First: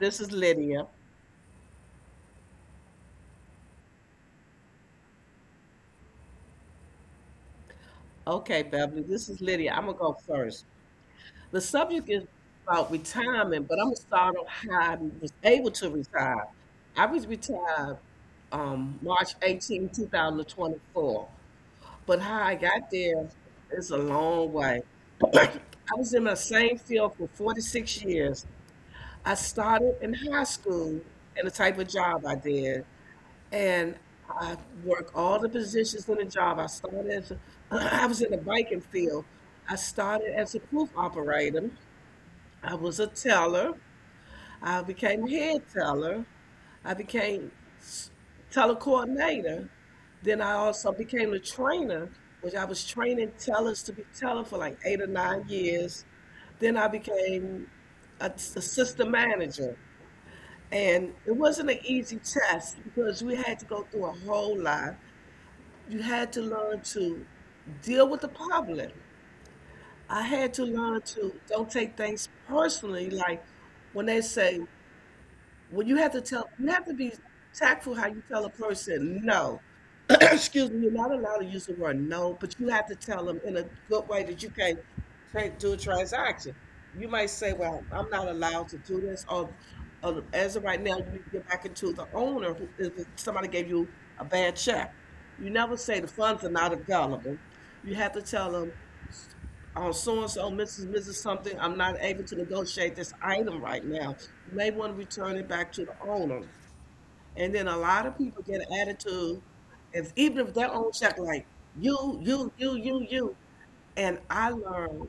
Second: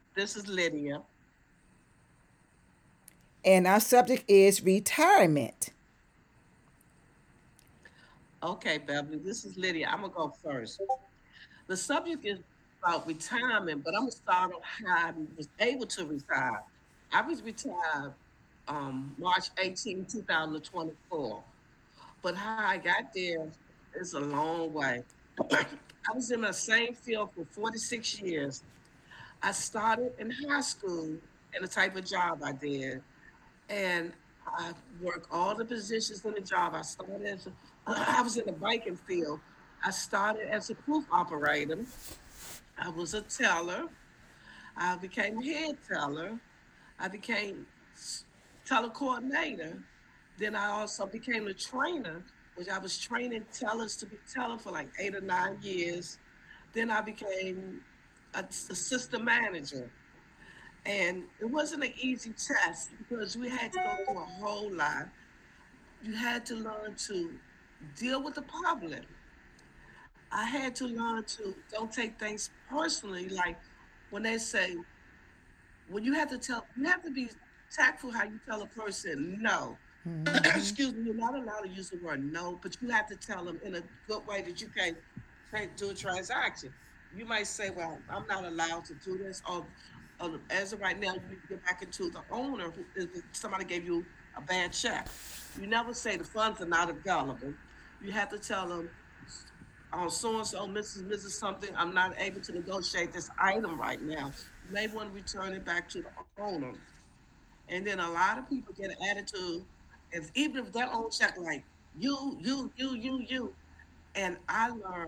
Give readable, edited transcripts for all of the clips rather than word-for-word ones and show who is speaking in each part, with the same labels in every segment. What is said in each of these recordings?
Speaker 1: Lydia.
Speaker 2: and our subject is retirement.
Speaker 1: Okay, Beverly, this is Lydia. I'm gonna go first. The subject is about retirement, but I'm gonna start on how I was able to retire. I was retired March 18, 2024, but how I got there is a long way. I was in my same field for 46 years. I started in high school and the type of job I did. And I work all the positions in the job. I started as a, I was in the biking field. I started as a proof operator. I was a teller. I became head teller. I became s- teller coordinator. Then I also became a trainer, which I was training tellers to be teller for like 8 or 9 years. Then I became a, assistant manager. And it wasn't an easy test because we had to go through a whole lot. You had to learn to deal with the problem. I had to learn to don't take things personally. Like when they say well, you have to tell, you have to be tactful how you tell a person no. Excuse me, you're not allowed to use the word no, but you have to tell them in a good way that you can't take, do a transaction. You might say, "Well, I'm not allowed to do this," or as of right now, you need to get back into the owner who, if somebody gave you a bad check. You never say the funds are not available. You have to tell them on so and so, Mrs. something, I'm not able to negotiate this item right now. You may want to return it back to the owner. And then a lot of people get an attitude, if even if they're on check, like you, you, you, you, you. And I learned,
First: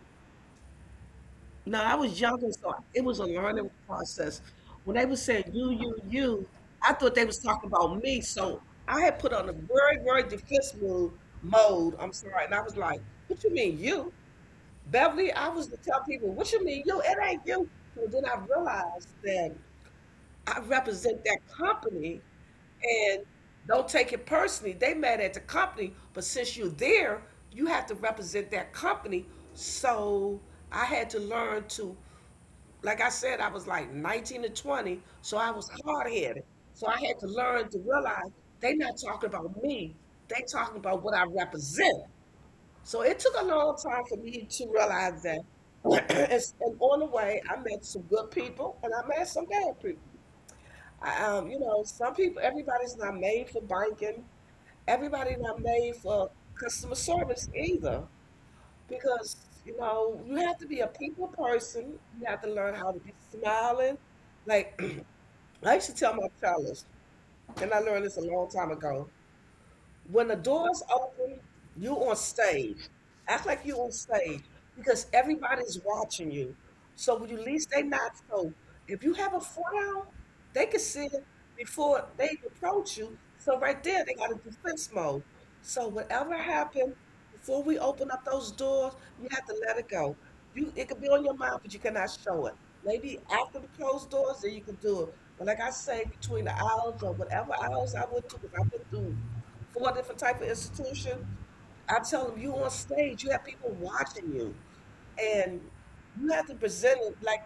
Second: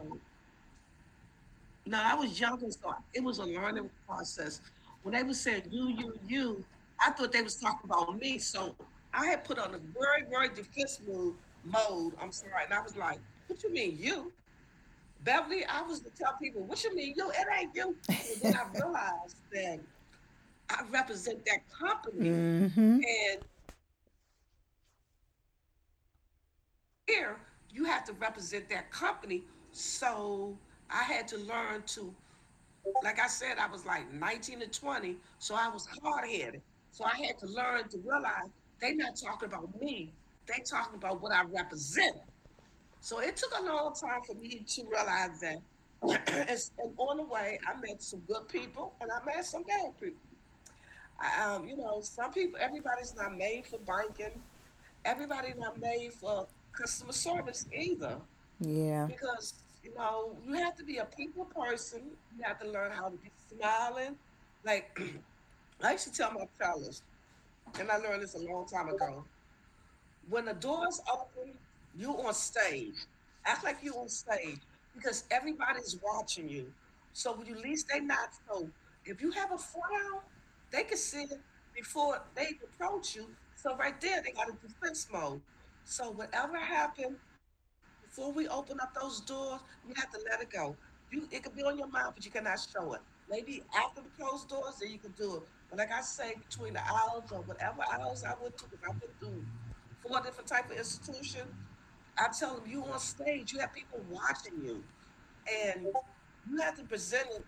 Speaker 1: no, I was younger, so it was a learning process. When they were saying you, you, you, I thought they was talking about me. So I had put on a very, very defensive mode, I'm sorry, and I was like, "What you mean you?" Beverly, I was to tell people, what you mean you? It ain't you. So then I realized that I represent that company
Speaker 2: Mm-hmm.
Speaker 1: and don't take it personally. They mad at the company, but since you're there, you have to represent that company. So I had to learn to, like I said, I was like 19 to 20, so I was hard headed. So I had to learn to realize they not talking about me. They talking about what I represent. So it took a long time for me to realize that. and, and on the way, I met some good people and I met some bad people. You know, some people, everybody's not made for banking. Everybody not made for customer service either,
Speaker 2: Yeah.
Speaker 1: because you know you have to be a people person. You have to learn how to be smiling. Like I used to tell my tellers, and I learned this a long time ago. When the doors open, you on stage. Act like you on stage because everybody's watching you. So when you least they not so. If you have a frown, they can see it before they approach you. So right there, they got a defense mode. So whatever happened before we open up those doors, you have to let it go. You it could be on your mind, but you cannot show it. Maybe after the closed doors, then you can do it. But like I say, between the hours or whatever hours I went to, because I went through for a different type of institution, I tell them you on stage, you have people watching you, and you have to present it like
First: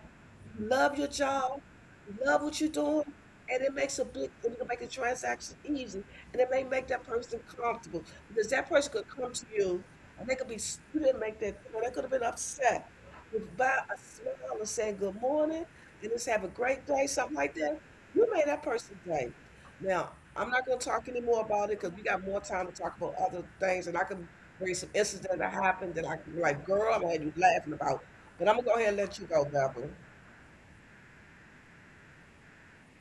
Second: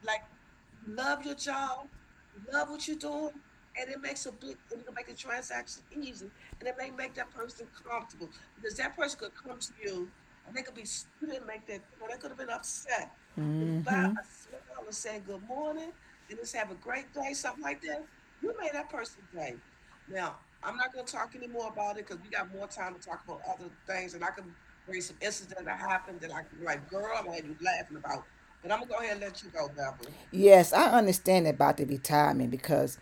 Speaker 1: you love your job, you love what you're doing, and it makes a big, it can make the transaction easy, and it may make that person comfortable because that person could come to you and they could be, you didn't make that, they could have been upset. With by a smile and saying good morning and just have a great day, something like that, you made that person's day. Now, I'm not gonna talk anymore about it because we got more time to talk about other things, and I can bring some incidents that happened that I can be like, girl, I had you laughing about. But I'm gonna go ahead and let you go, Beverly.
Speaker 2: Yes, I understand about the retirement because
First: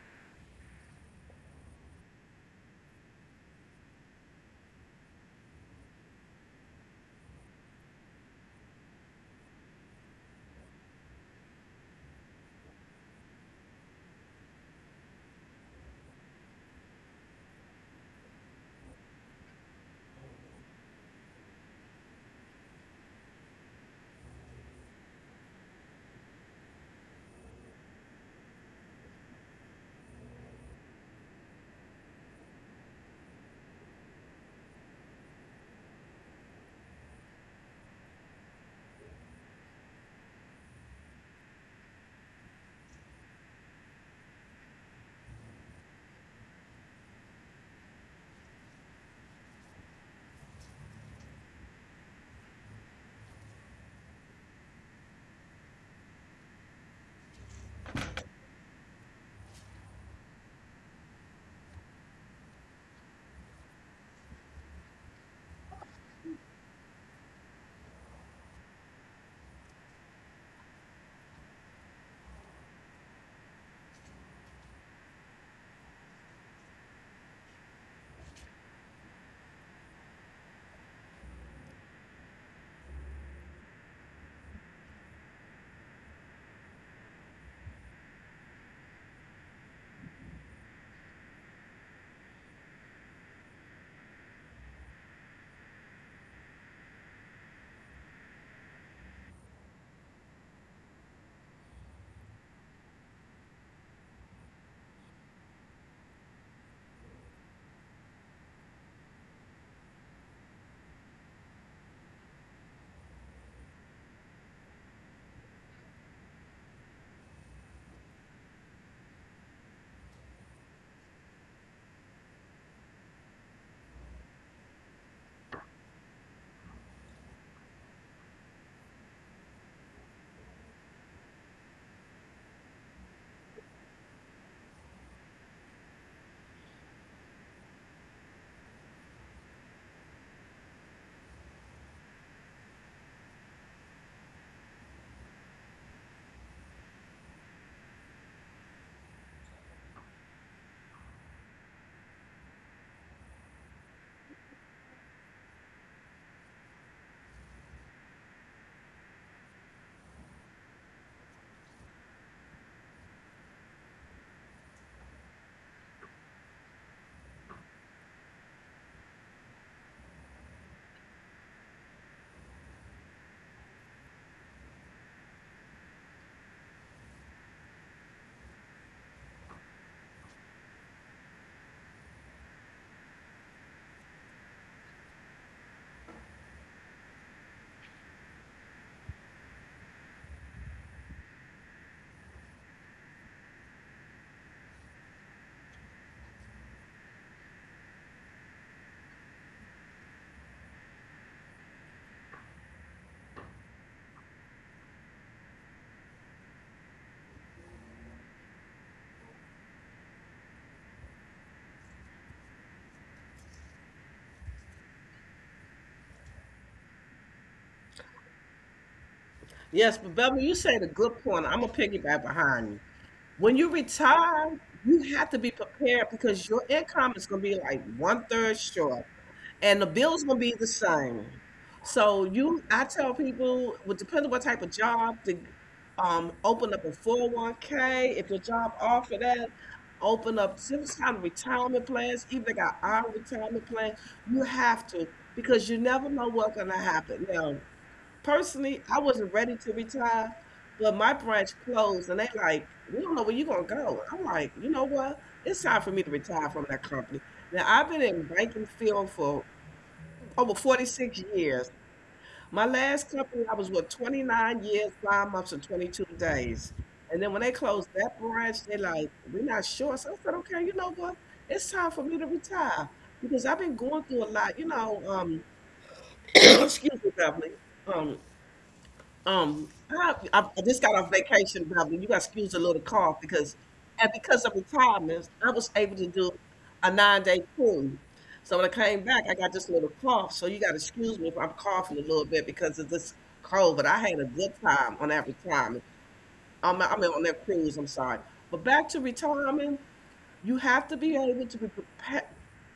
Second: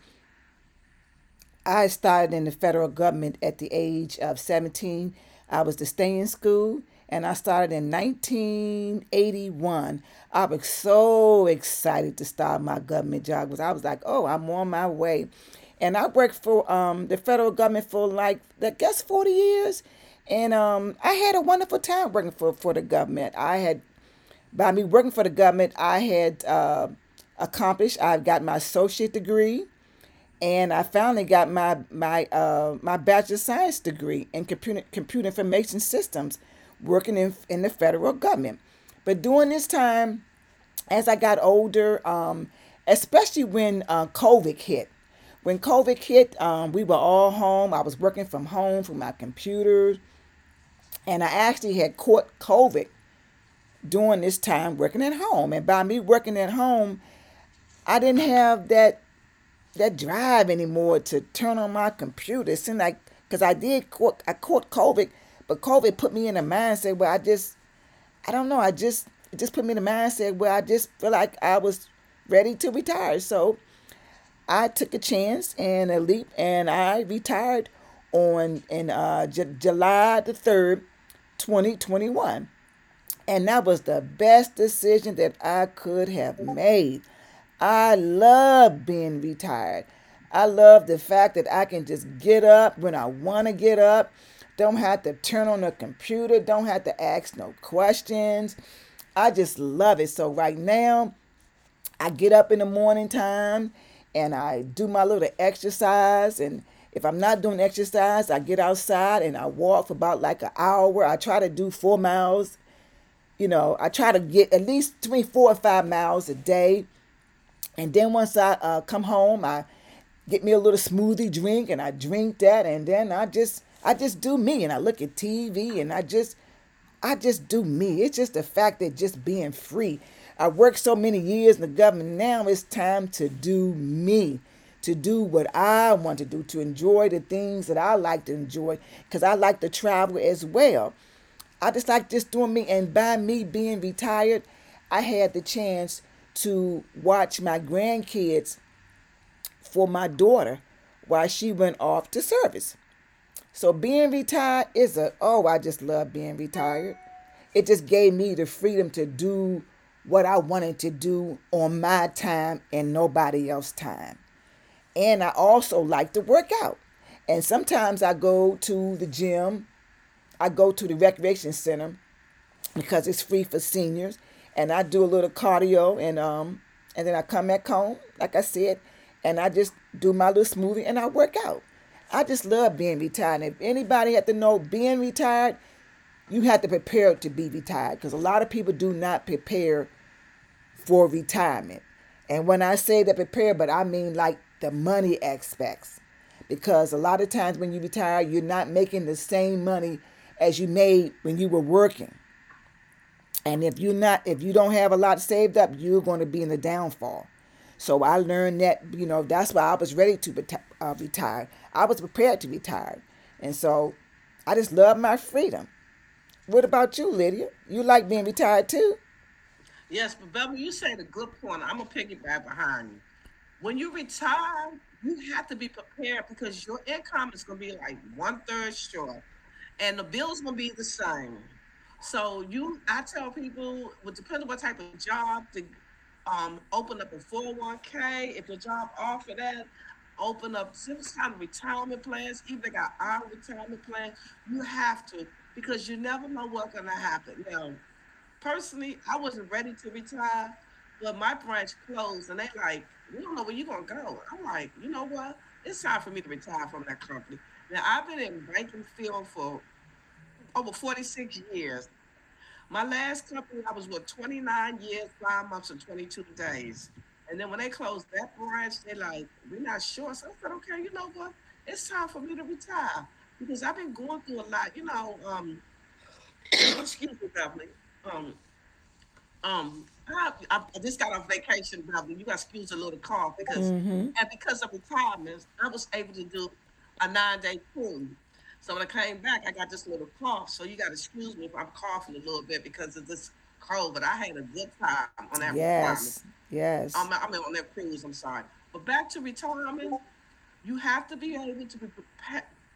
Speaker 2: I started in the federal government at the age of 17. I was to stay in school and I started in 1981. I was so excited to start my government job because I was like, oh, I'm on my way. And I worked for the federal government for like, I guess, 40 years. And I had a wonderful time working for the government. I had, by me working for the government, I had accomplished, I've got my associate degree and I finally got my bachelor of science degree in computer information systems, working in the federal government. But during this time, as I got older, especially when COVID hit, when COVID hit, we were all home. I was working from home from my computer, and I actually had caught COVID during this time working at home. And by me working at home, I didn't have that drive anymore to turn on my computer. It seemed like because I caught COVID, but COVID put me in a mindset where I don't know. I just It just put me in a mindset where I just feel like I was ready to retire. So I took a chance and a leap, and I retired on in July the third, 2021. And that was the best decision that I could have made. I love being retired. I love the fact that I can just get up when I want to get up, don't have to turn on the computer, don't have to ask no questions. I just love it. So, right now, I get up in the morning time and I do my little exercise. And if I'm not doing exercise, I get outside and I walk for about like an hour. I try to do 4 miles. You know, I try to get at least between 4 or 5 miles a day. And then once I come home, I get me a little smoothie drink and I drink that, and then I just do me, and I look at TV, and I just do me. It's just the fact that just being free. I worked so many years in the government. Now it's time to do me, to do what I want to do, to enjoy the things that I like to enjoy, because I like to travel as well. I just like just doing me, and by me being retired, I had the chance to watch my grandkids for my daughter while she went off to service. So being retired is a, oh, I just love being retired. It just gave me the freedom to do what I wanted to do on my time and nobody else's time. And I also like to work out. And sometimes I go to the gym. I go to the recreation center because it's free for seniors. And I do a little cardio, and then I come back home, like I said, and I just do my little smoothie and I work out. I just love being retired. And if anybody had to know being retired, you have to prepare to be retired because a lot of people do not prepare for retirement. And when I say that prepare, but I mean like the money aspects because a lot of times when you retire, you're not making the same money as you made when you were working. And if you're not, if you don't have a lot saved up, you're going to be in the downfall. So I learned that, you know, that's why I was ready to retire. I was prepared to retire. And so I just love my freedom. What about you, Lydia? You like being retired too?
Speaker 1: Yes, but Beverly, you said a good point. I'm gonna piggyback behind you. When you retire, you have to be prepared because your income is going to be like 1/3 short, and the bills going to be the same. So you, I tell people, well, depending on what type of job, to open up a 401k. If your job offer that, open up some kind of retirement plans. Even they got our retirement plan. You have to because you never know what's going to happen. Now, personally, I wasn't ready to retire, but my branch closed and they like, we don't know where you're gonna go. I'm like, you know what? It's time for me to retire from that company. Now I've been in banking field for over 46 years. My last company I was with 29 years, 5 months and 22 days. And then when they closed that branch, they like, we're not sure. So I said, okay, you know what? It's time for me to retire because I've been going through a lot. Excuse me, Beverly. Um, I just got off vacation, Beverly. You got to excuse a little cough because, and
Speaker 2: Mm-hmm.
Speaker 1: because of retirement, I was able to do a 9-day cruise. So when I came back, I got this little cough. So you got to excuse me if I'm coughing a little bit because of this cold. But I had a good time on that retirement.
Speaker 2: Yes,
Speaker 1: I mean,
Speaker 2: retirement.
Speaker 1: on that
Speaker 2: Yes.
Speaker 1: cruise. I'm sorry, but back to retirement, you have to be able to be prepared,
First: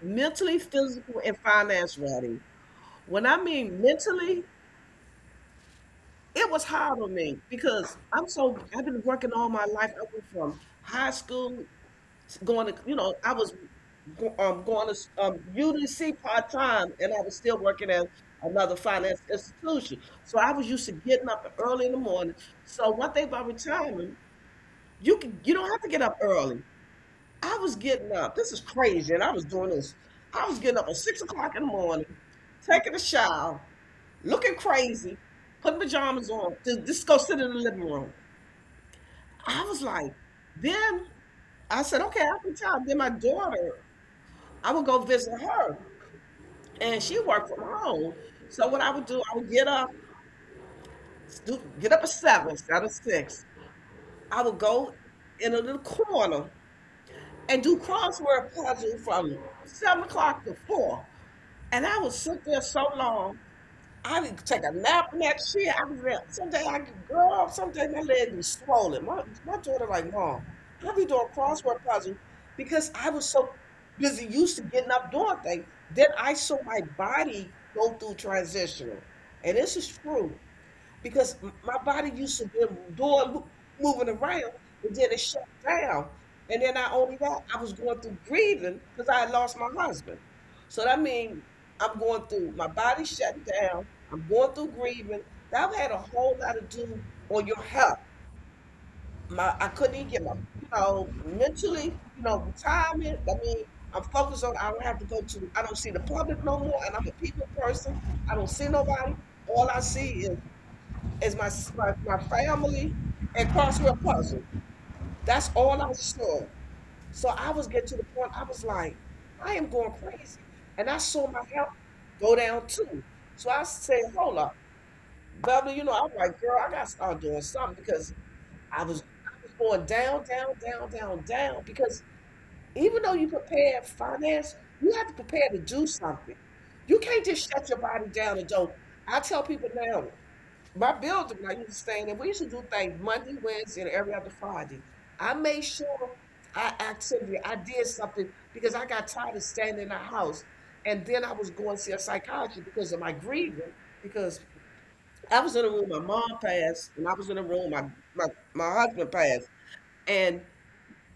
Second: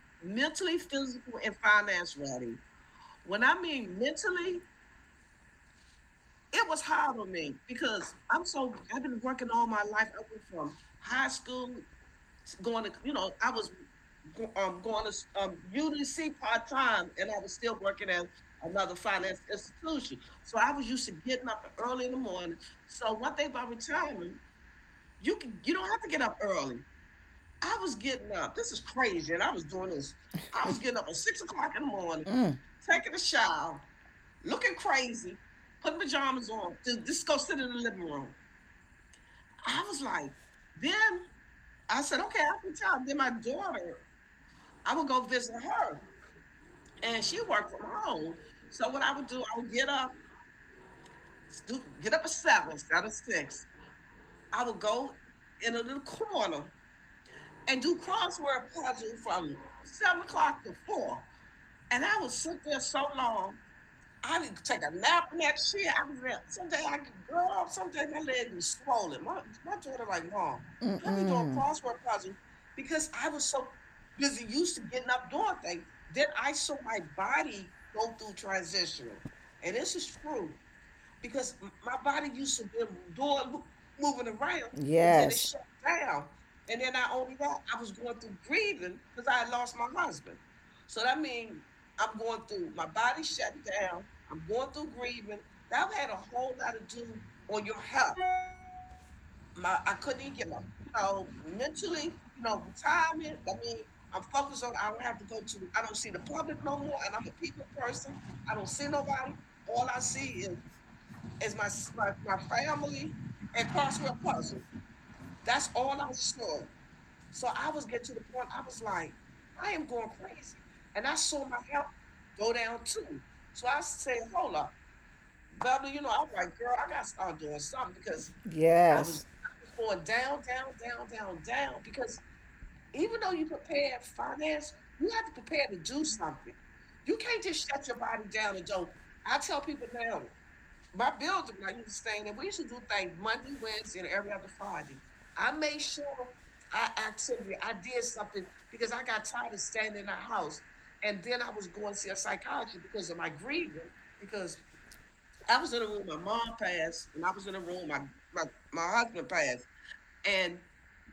Speaker 1: mentally, physical, and finance ready. When I mean mentally, it was hard on me because I'm so I've been working all my life. I went from high school to going to, I was going to UDC part time, and I was still working at another finance institution. So I was used to getting up early in the morning. So one thing about retirement, you can you don't have to get up early. I was getting up. This is crazy, and I was doing this. I was getting up at 6 o'clock in the morning,
Speaker 2: Mm,
Speaker 1: taking a shower, looking crazy, putting pajamas on, just go sit in the living room. I was like, then I said, okay, I can tell. Then my daughter, I would go visit her, and she worked from home. So what I would do, I would get up, do, get up at 7, instead of 6. I would go in a little corner and do crossword puzzle from 7 o'clock to 4, and I would sit there so long. I would take a nap in that shit. I be there. Someday I could grow up. Someday my leg be swollen. My daughter like, Mom, I be
Speaker 2: mm,
Speaker 1: doing crossword
Speaker 2: mm.
Speaker 1: puzzles because I was so busy used to getting up doing things. Then I saw my body go through transitional, and this is true because my body used to be doing moving around, and then it shut down.
Speaker 2: I
Speaker 1: And then not only that, I was going through grieving because I had lost my husband. So that means I'm going through my body shut down. I'm going through grieving. That had a whole lot to do on your health. My I couldn't even get my mentally retirement. I mean I'm focused on I don't have to go to I don't see the public no more, and I'm a people person. I don't see nobody. All I see is my my family and crossword puzzle. That's all I saw. So I was getting to the point I was like, I am going crazy. And I saw my health go down too. So I said, hold up. Beverly, I'm like, girl, I gotta start doing something because
Speaker 2: was,
Speaker 1: I was
Speaker 2: yes,
Speaker 1: going down, down, down, down, down. Because even though you prepare finance, you have to prepare to do something. You can't just shut your body down and don't. I tell people now, my building, I used to stay in it. We used to do things Monday, Wednesday, and every other Friday. I made sure I activity, I did something because I got tired of staying in the house. And then I was going to see a psychiatrist because of my grieving. Because I was in a room, my mom passed, and I was in a room, my, my husband passed. And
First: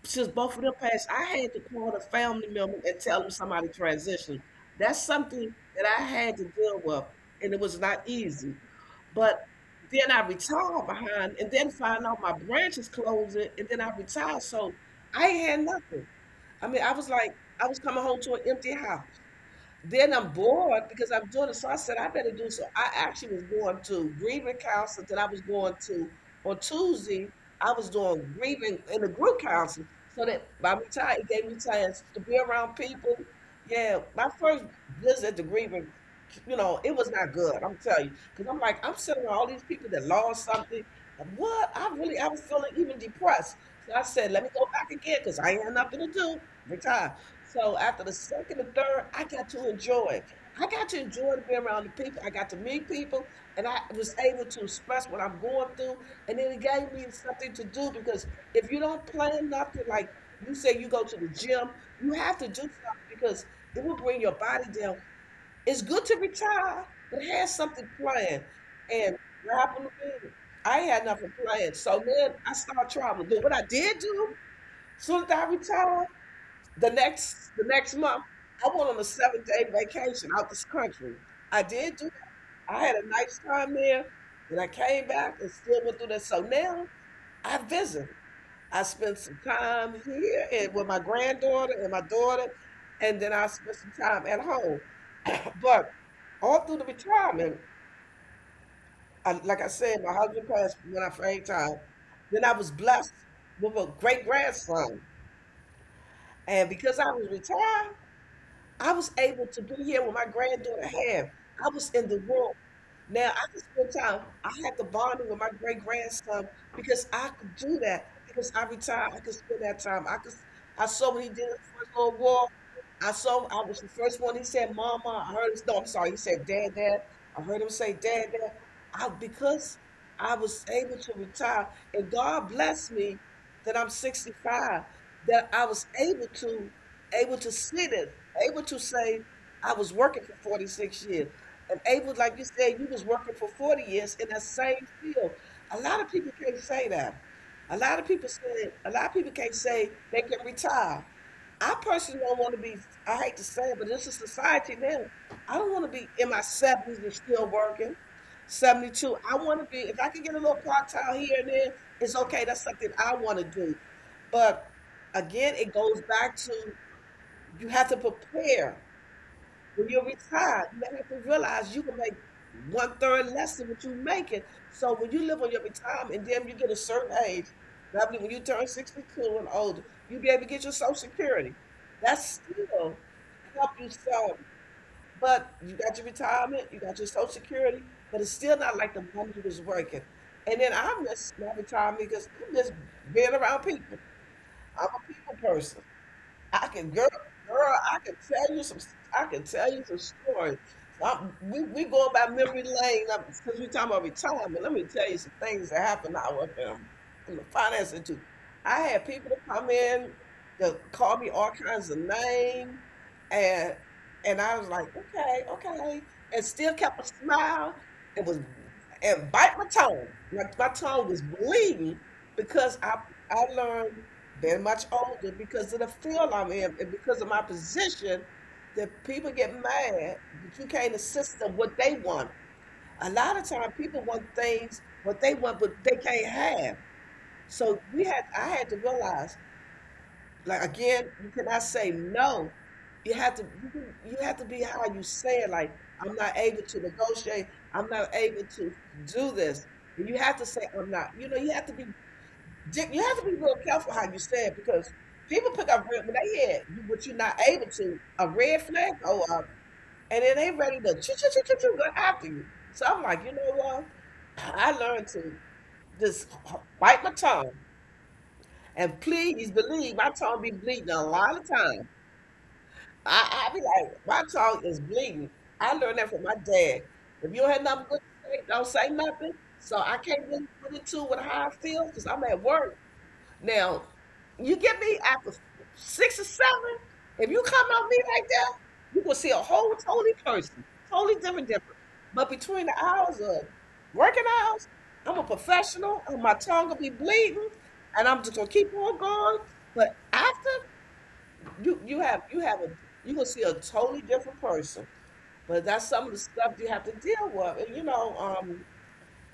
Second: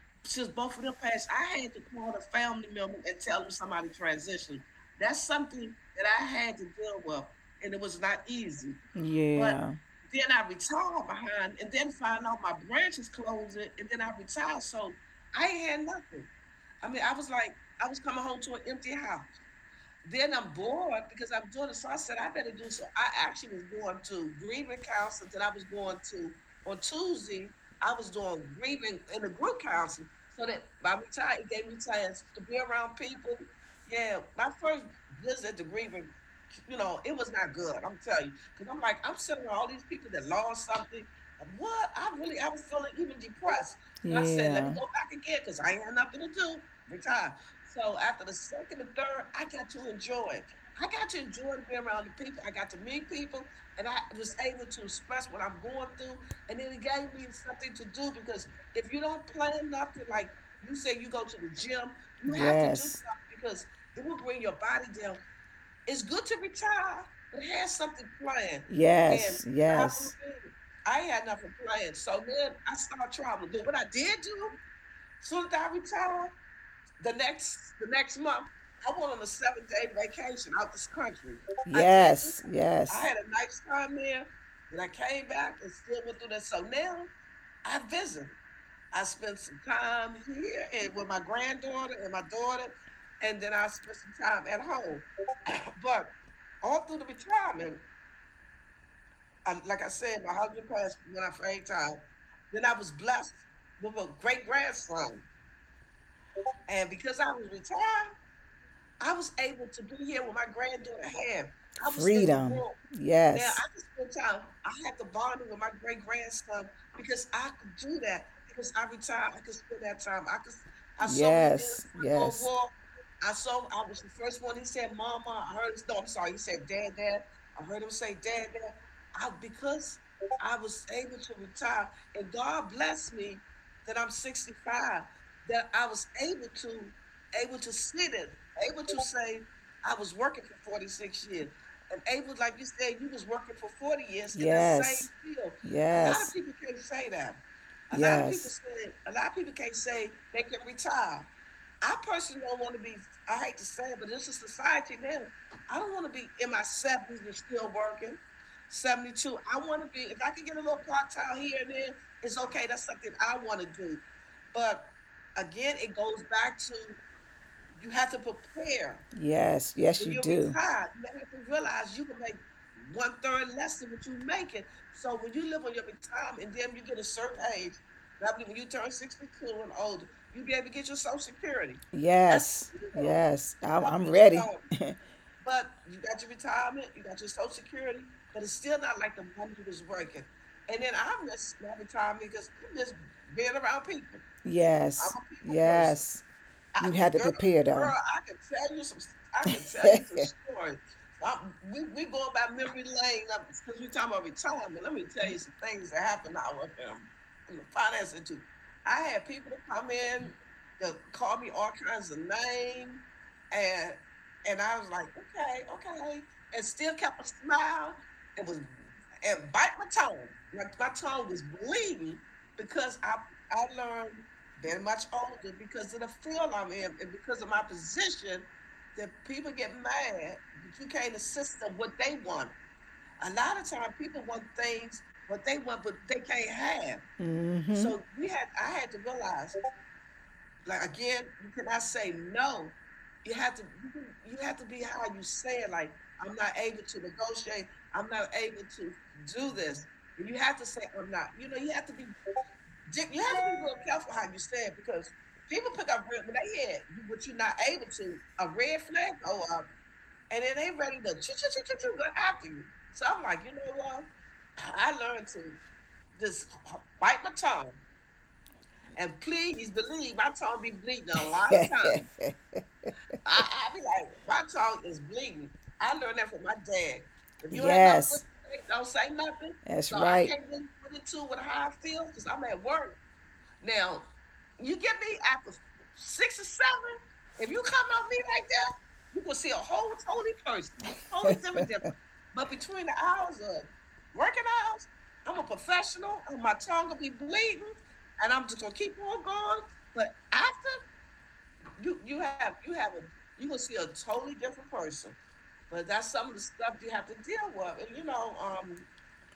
Speaker 1: since both of them passed, I had to call a family member and tell them somebody transitioned. That's something that I had to deal with, and it was not easy.
Speaker 2: but
Speaker 1: But
Speaker 2: yeah, said,
Speaker 1: then I retired behind, and then find out my branch is closing, and then I retired, so I ain't had nothing. I mean, I was like, I was coming home to an empty house, then I'm bored because I'm doing it. So I said, I better do so. I actually was going to grieving counseling that I was going to on Tuesday. I was doing grieving in the group counseling, so that by the time it gave me chance to be around people. Yeah, my first visit to grieving, it was not good. I'm telling you, because I'm like, I'm sitting with all these people that lost something. And what? I really, I was feeling even depressed. So I said, let me go back again because I ain't had nothing to do. Retire. So after the second and third, I got to enjoy it. I got to enjoy being around the people. I got to meet people, and I was able to express what I'm going through. And then it gave me something to do, because if you don't plan nothing, like you say, you go to the gym, you have to do something because it will bring your body down. It's good to retire, but have something planned.
Speaker 2: and I
Speaker 1: And
Speaker 2: yes, moved
Speaker 1: what happened to me? I had nothing planned. So then I started traveling. But what I did do, soon as I retired, the next month, I went on a 7 day vacation out this country. I
Speaker 2: something. I
Speaker 1: did do that. I had a nice
Speaker 2: yes.
Speaker 1: time there. Then I came back and still went through that. So now I visit. I spend some time here and with my granddaughter and my daughter, and then I spend some time at home. But all through the retirement, I, like I said, my husband passed when I first time. Then I was blessed with a great grandson, and because I was retired, I was able to be here when my granddaughter had. I was in the room.
Speaker 2: Now
Speaker 1: Now I
Speaker 2: yes.
Speaker 1: can spend time. I had the bonding with my great grandson because I could do that because I retired. I could spend that time. I could. I saw what he did in the first World War. I saw. I was the first one. He said, "Mama." I heard him. No, I'm sorry. He said, "Dad, Dad." I heard him say, "Dad, Dad." I, because I was able to retire, and God bless me that I'm 65. That I was able to, able to sit it, able to say, I was working for 46 years. And able, like you said, you was working for 40 years in that same field. A lot of
Speaker 2: Of
Speaker 1: people can't say that. A lot of people said, a lot of people can't say they can retire. I personally don't want to be, I hate to say it, but this is society now. I don't want to be in my 70s and still working. 72. I want to be, if I can get a little part time here and there, it's okay. That's something I want to do. But again, it goes back to you have to prepare
Speaker 2: yes.
Speaker 1: when
Speaker 2: Yes,
Speaker 1: you're retired. You have to realize you can make one third less than what you're making. So when you live on your retirement and then you get a certain age, and I believe when you turn 62 and older, you'll be able to get your Social Security. That's still
Speaker 2: yes.
Speaker 1: help you
Speaker 2: I'm,
Speaker 1: some.
Speaker 2: people. Person.
Speaker 1: But you got your retirement, you got your Social Security, but it's still not like the money you was working. And then I miss my retirement because I miss being around people. I'm a
Speaker 2: Yes.
Speaker 1: people person. I can, girl, girl, I can tell you some, I can tell you some stories. I We going by memory lane, since we talking about retirement. Let me tell you some things that happened. I was in the finance institute. I had people to come in to call me all kinds of names, and I was like, okay, okay, and still kept a smile, and was and bite my tongue. My tongue was bleeding because I learned. They're much older because of the field I'm in and because of my position, that people get mad that you can't assist them what they want. A lot of time people want things what they want but they can't have.
Speaker 2: Mm-hmm.
Speaker 1: So we had I had to realize, like again, you cannot say no. You have to you, can- you have to be how you say it, like I'm not able to negotiate, I'm not able to do this. And you have to say I'm not, you know, you have to be Dick, you have to be real careful how you say it, because people pick up red when they hear you- what you're not able to, a red flag go up, and then they ready to choo, choo, choo, choo, choo, go after you. So I'm like, you know what? I learned to just bite my tongue, and please believe my tongue be bleeding a lot of time. I be like, my tongue is bleeding. I learned that from my dad. If you don't have nothing good to say, don't say nothing. So
Speaker 2: That's.
Speaker 1: I can't really put it to with how I feel because I'm at work. Now, you get me after six or seven, if you come at me like that, you will see a whole totally person, totally different, different. But between the hours of working hours, I'm a professional, and my tongue will be bleeding, and I'm just gonna keep on going. But after you have a you gonna see a totally different person. But that's some of the stuff you have to deal with, and you know.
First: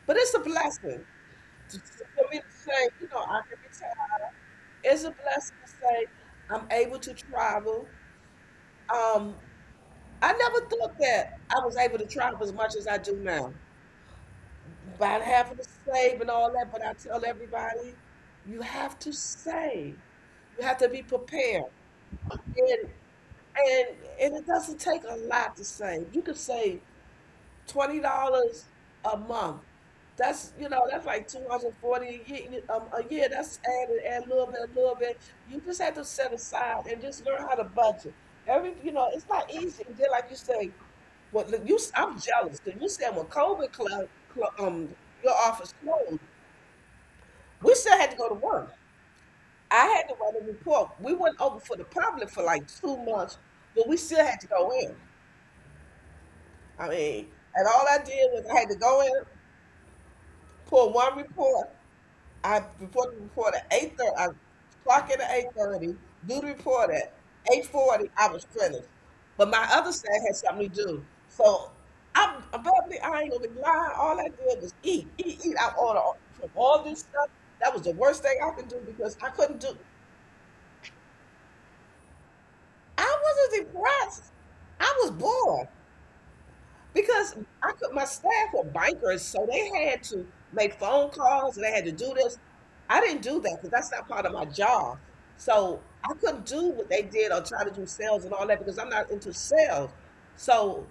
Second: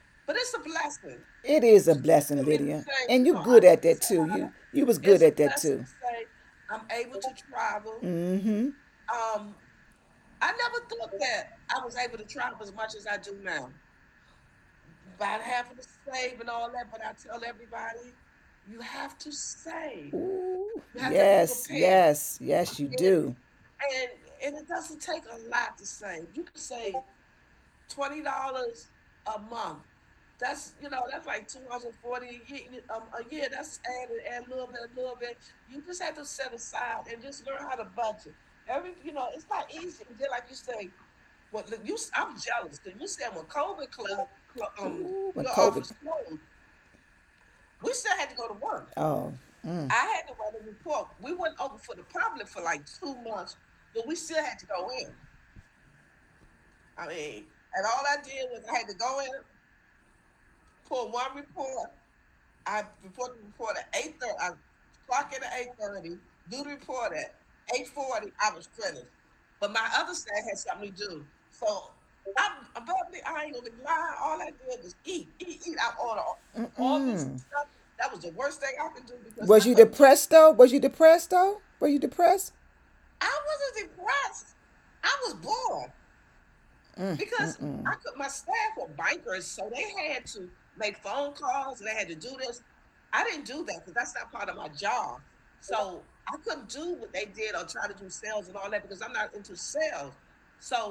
Speaker 1: But it's a blessing
Speaker 2: It is a
Speaker 1: for
Speaker 2: blessing,
Speaker 1: me to say, you know, I can be.
Speaker 2: you was.
Speaker 1: It's a blessing to say I'm able to travel.
Speaker 2: Mm-hmm.
Speaker 1: Um, I never thought that I was able to travel as much as I do now. About having to save and all that, but I tell everybody, you have to save. You have
Speaker 2: Ooh.
Speaker 1: to be prepared.
Speaker 2: Yes, yes, you.
Speaker 1: And and and it doesn't take a lot to save. You can save $20 a month. That's, you know, that's like 240 a year. A year that's added, add a little bit, a little bit. You just have to set aside and just learn how to budget. Every, you know, it's not easy. And then like you say, well look, you I'm jealous because you said when COVID closed, um your office closed, we still had to go to work.
Speaker 2: Oh.
Speaker 1: I
Speaker 2: Mm.
Speaker 1: had to write a report. We went over for the public for like 2 months, but we still had to go in. I mean, and all I did was I had to go in, pull one report, I report the report at 8:30. I clock in at 8:30. Do the report at 8:40. I was finished, but my other side had something to do. So I'm above me. I ain't gonna be lying. All I did was eat, eat, eat. I ordered all- from all this stuff. That was the worst thing I could do because I couldn't do.
Speaker 2: Depressed though? Was you depressed though? Were you depressed?
Speaker 1: I wasn't depressed. I was bored. Because I
Speaker 2: Mm.
Speaker 1: could, my staff were bankers, so they had to make phone calls and they had to do this. I didn't do that because that's not part of my job. So I couldn't do what they did or try to do sales and all that because I'm not into sales. So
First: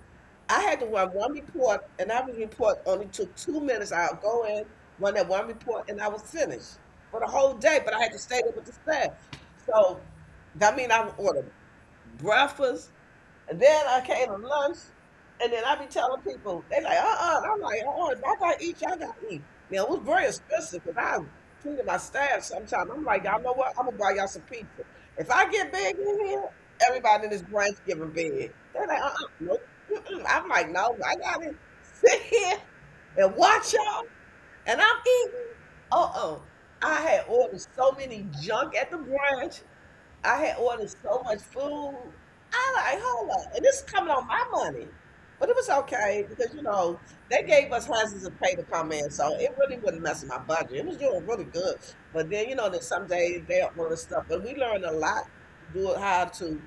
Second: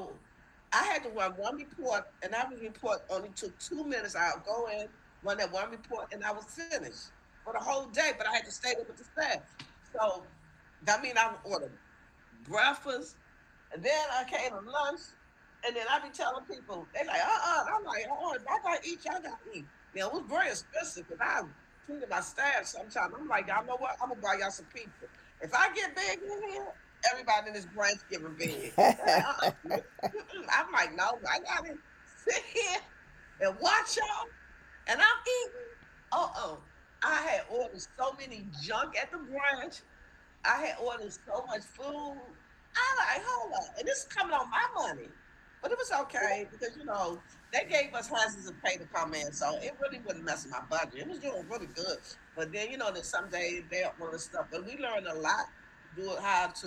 Speaker 1: I had to run one report, and that report only took 2 minutes. I'll go in, run that one report, and I was finished for the whole day. But I had to stay there with the staff. So that mean I would order breakfast. And then I came to lunch, and then I be telling people, they like, uh-uh. And I'm like, uh-uh, if I gotta eat, y'all gotta eat. Now, it was very expensive because I treated my staff sometimes. I'm like, y'all know what? I'm gonna buy y'all some pizza. If I get big in here, everybody in this branch giving big. They're like, uh-uh, nope. Mm-mm. I'm like, no, I gotta sit here and watch y'all, and I'm eating. Uh-oh. I had ordered so many junk at the branch. I had ordered so much food. I like, hold up. And this is coming on my money. But it was okay because, you know, they gave us hundreds of pay to come in. So it really wasn't messing my budget. It was doing really good. But then, you know, that some days they don't order stuff. But we learned a lot do it how to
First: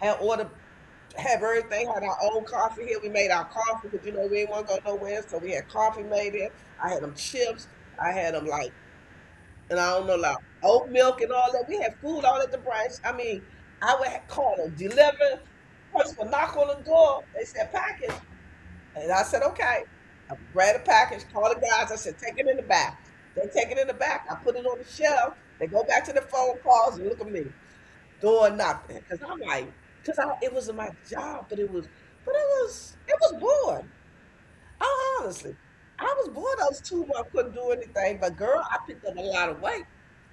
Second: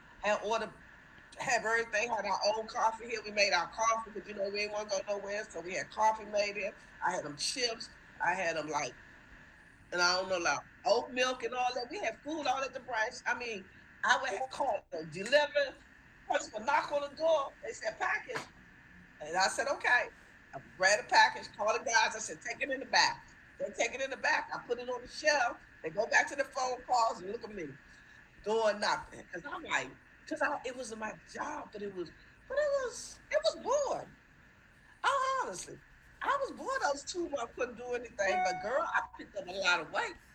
Speaker 1: have order have everything, had our own coffee here. We made our coffee because you know we didn't want to go nowhere. So we had coffee made here. I had them chips. I had them like and I don't know like oat milk and all that. We have food all at the branch. I mean, call them deliver. Person would knock on the door. They said package, and I said okay. I grab the package, call the guys. I said take it in the back. They take it in the back. I put it on the shelf. They go back to the phone calls and look at me doing nothing because I'm like, it was my job, but it was bored. Oh, honestly, I was one of those two where I couldn't do anything, but girl, I picked up a lot of weight.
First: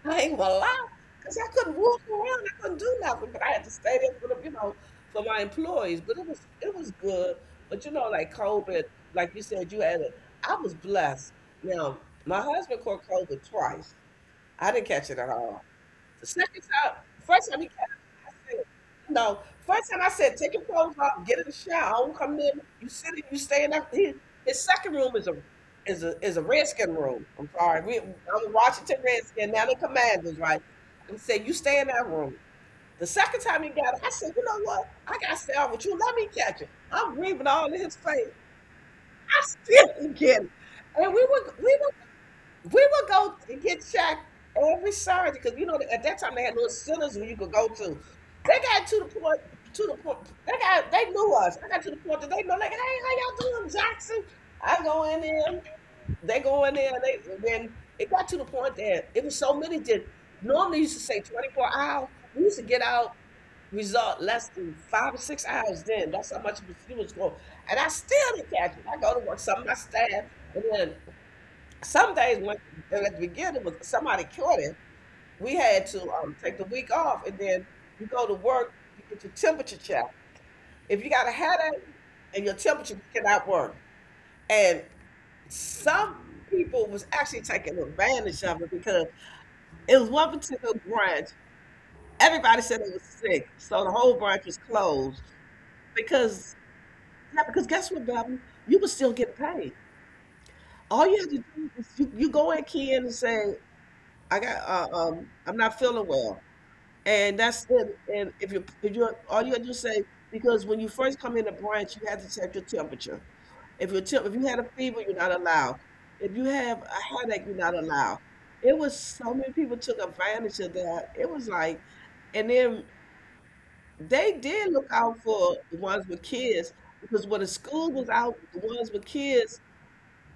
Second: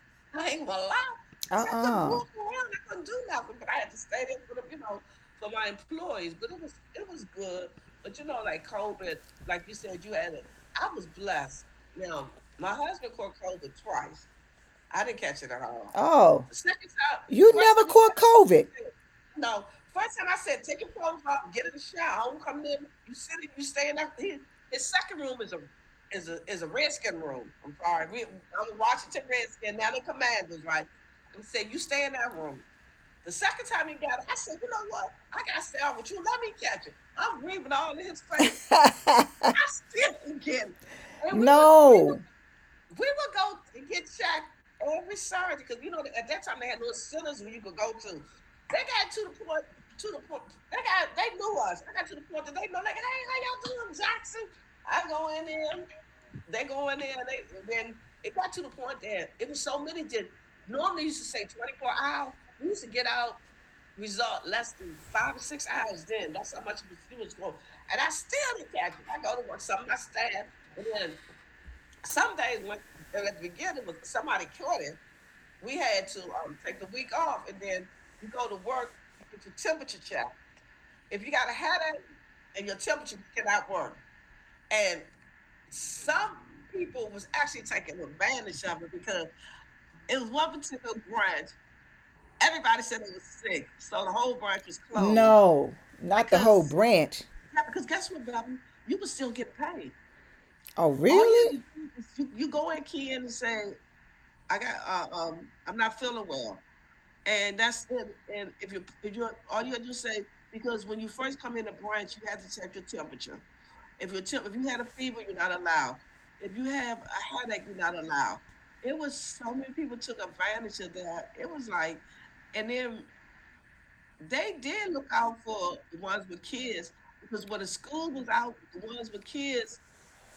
Speaker 1: I ain't gonna lie, because I couldn't walk around, I couldn't do nothing, but I had to stay there for the, you know, for my employees. But it was good. But you know, like COVID, like you said, you had it. I was blessed. Now, my husband caught COVID twice. I didn't catch it at all. The
Speaker 2: Oh,
Speaker 1: second time, first time he came, I said, no. First time I said, take your clothes off, get in the shower. I don't come in. You sitting, you staying up. He, his second room is a is a is a redskin room. I'm sorry. We I'm a Washington Redskin, now the commanders, right? And said, you stay in that room. The second time he got it, I said, you know what? I gotta stay out with you. Let me catch it. I'm breathing all in his face.
Speaker 2: caught COVID.
Speaker 1: I still didn't get it. And we were
Speaker 2: No,
Speaker 1: we would go and get checked every Saturday because you know at that time they had little centers where you could go to. They got to the point To the point they got they knew us. I got to the point that they know like, hey, how y'all doing, Jackson? I go in there, they go in there, and they and then it got to the point that it was so many that normally used to say 24 hours. We used to get out result less than 5 or 6 hours then. That's how much was it was going. And I still didn't catch it. I go to work, some of my staff, and then some days when at the beginning was somebody cured him, we had to take the week off, and then you go to work, you get your temperature checked. If you got a headache and your temperature you cannot work, and some people was actually taking advantage of it because it was one particular branch. Everybody said they was sick, so the whole branch was closed
Speaker 2: no, not
Speaker 1: because
Speaker 2: branch.
Speaker 1: yeah, because guess what, Beverly? You was still getting paid.
Speaker 2: Oh, all you
Speaker 1: All you had to
Speaker 2: really?
Speaker 1: do is you, you go in, Ken, and say, I got I'm not feeling well. And that's it. And if you all you gotta do is say because when you first come in the branch, you have to check your temperature. If your temp, if you had a fever, you're not allowed. If you have a headache, you're not allowed. It was so many people took advantage of that. It was like, and then they did look out for the ones with kids because when the school was out, the ones with kids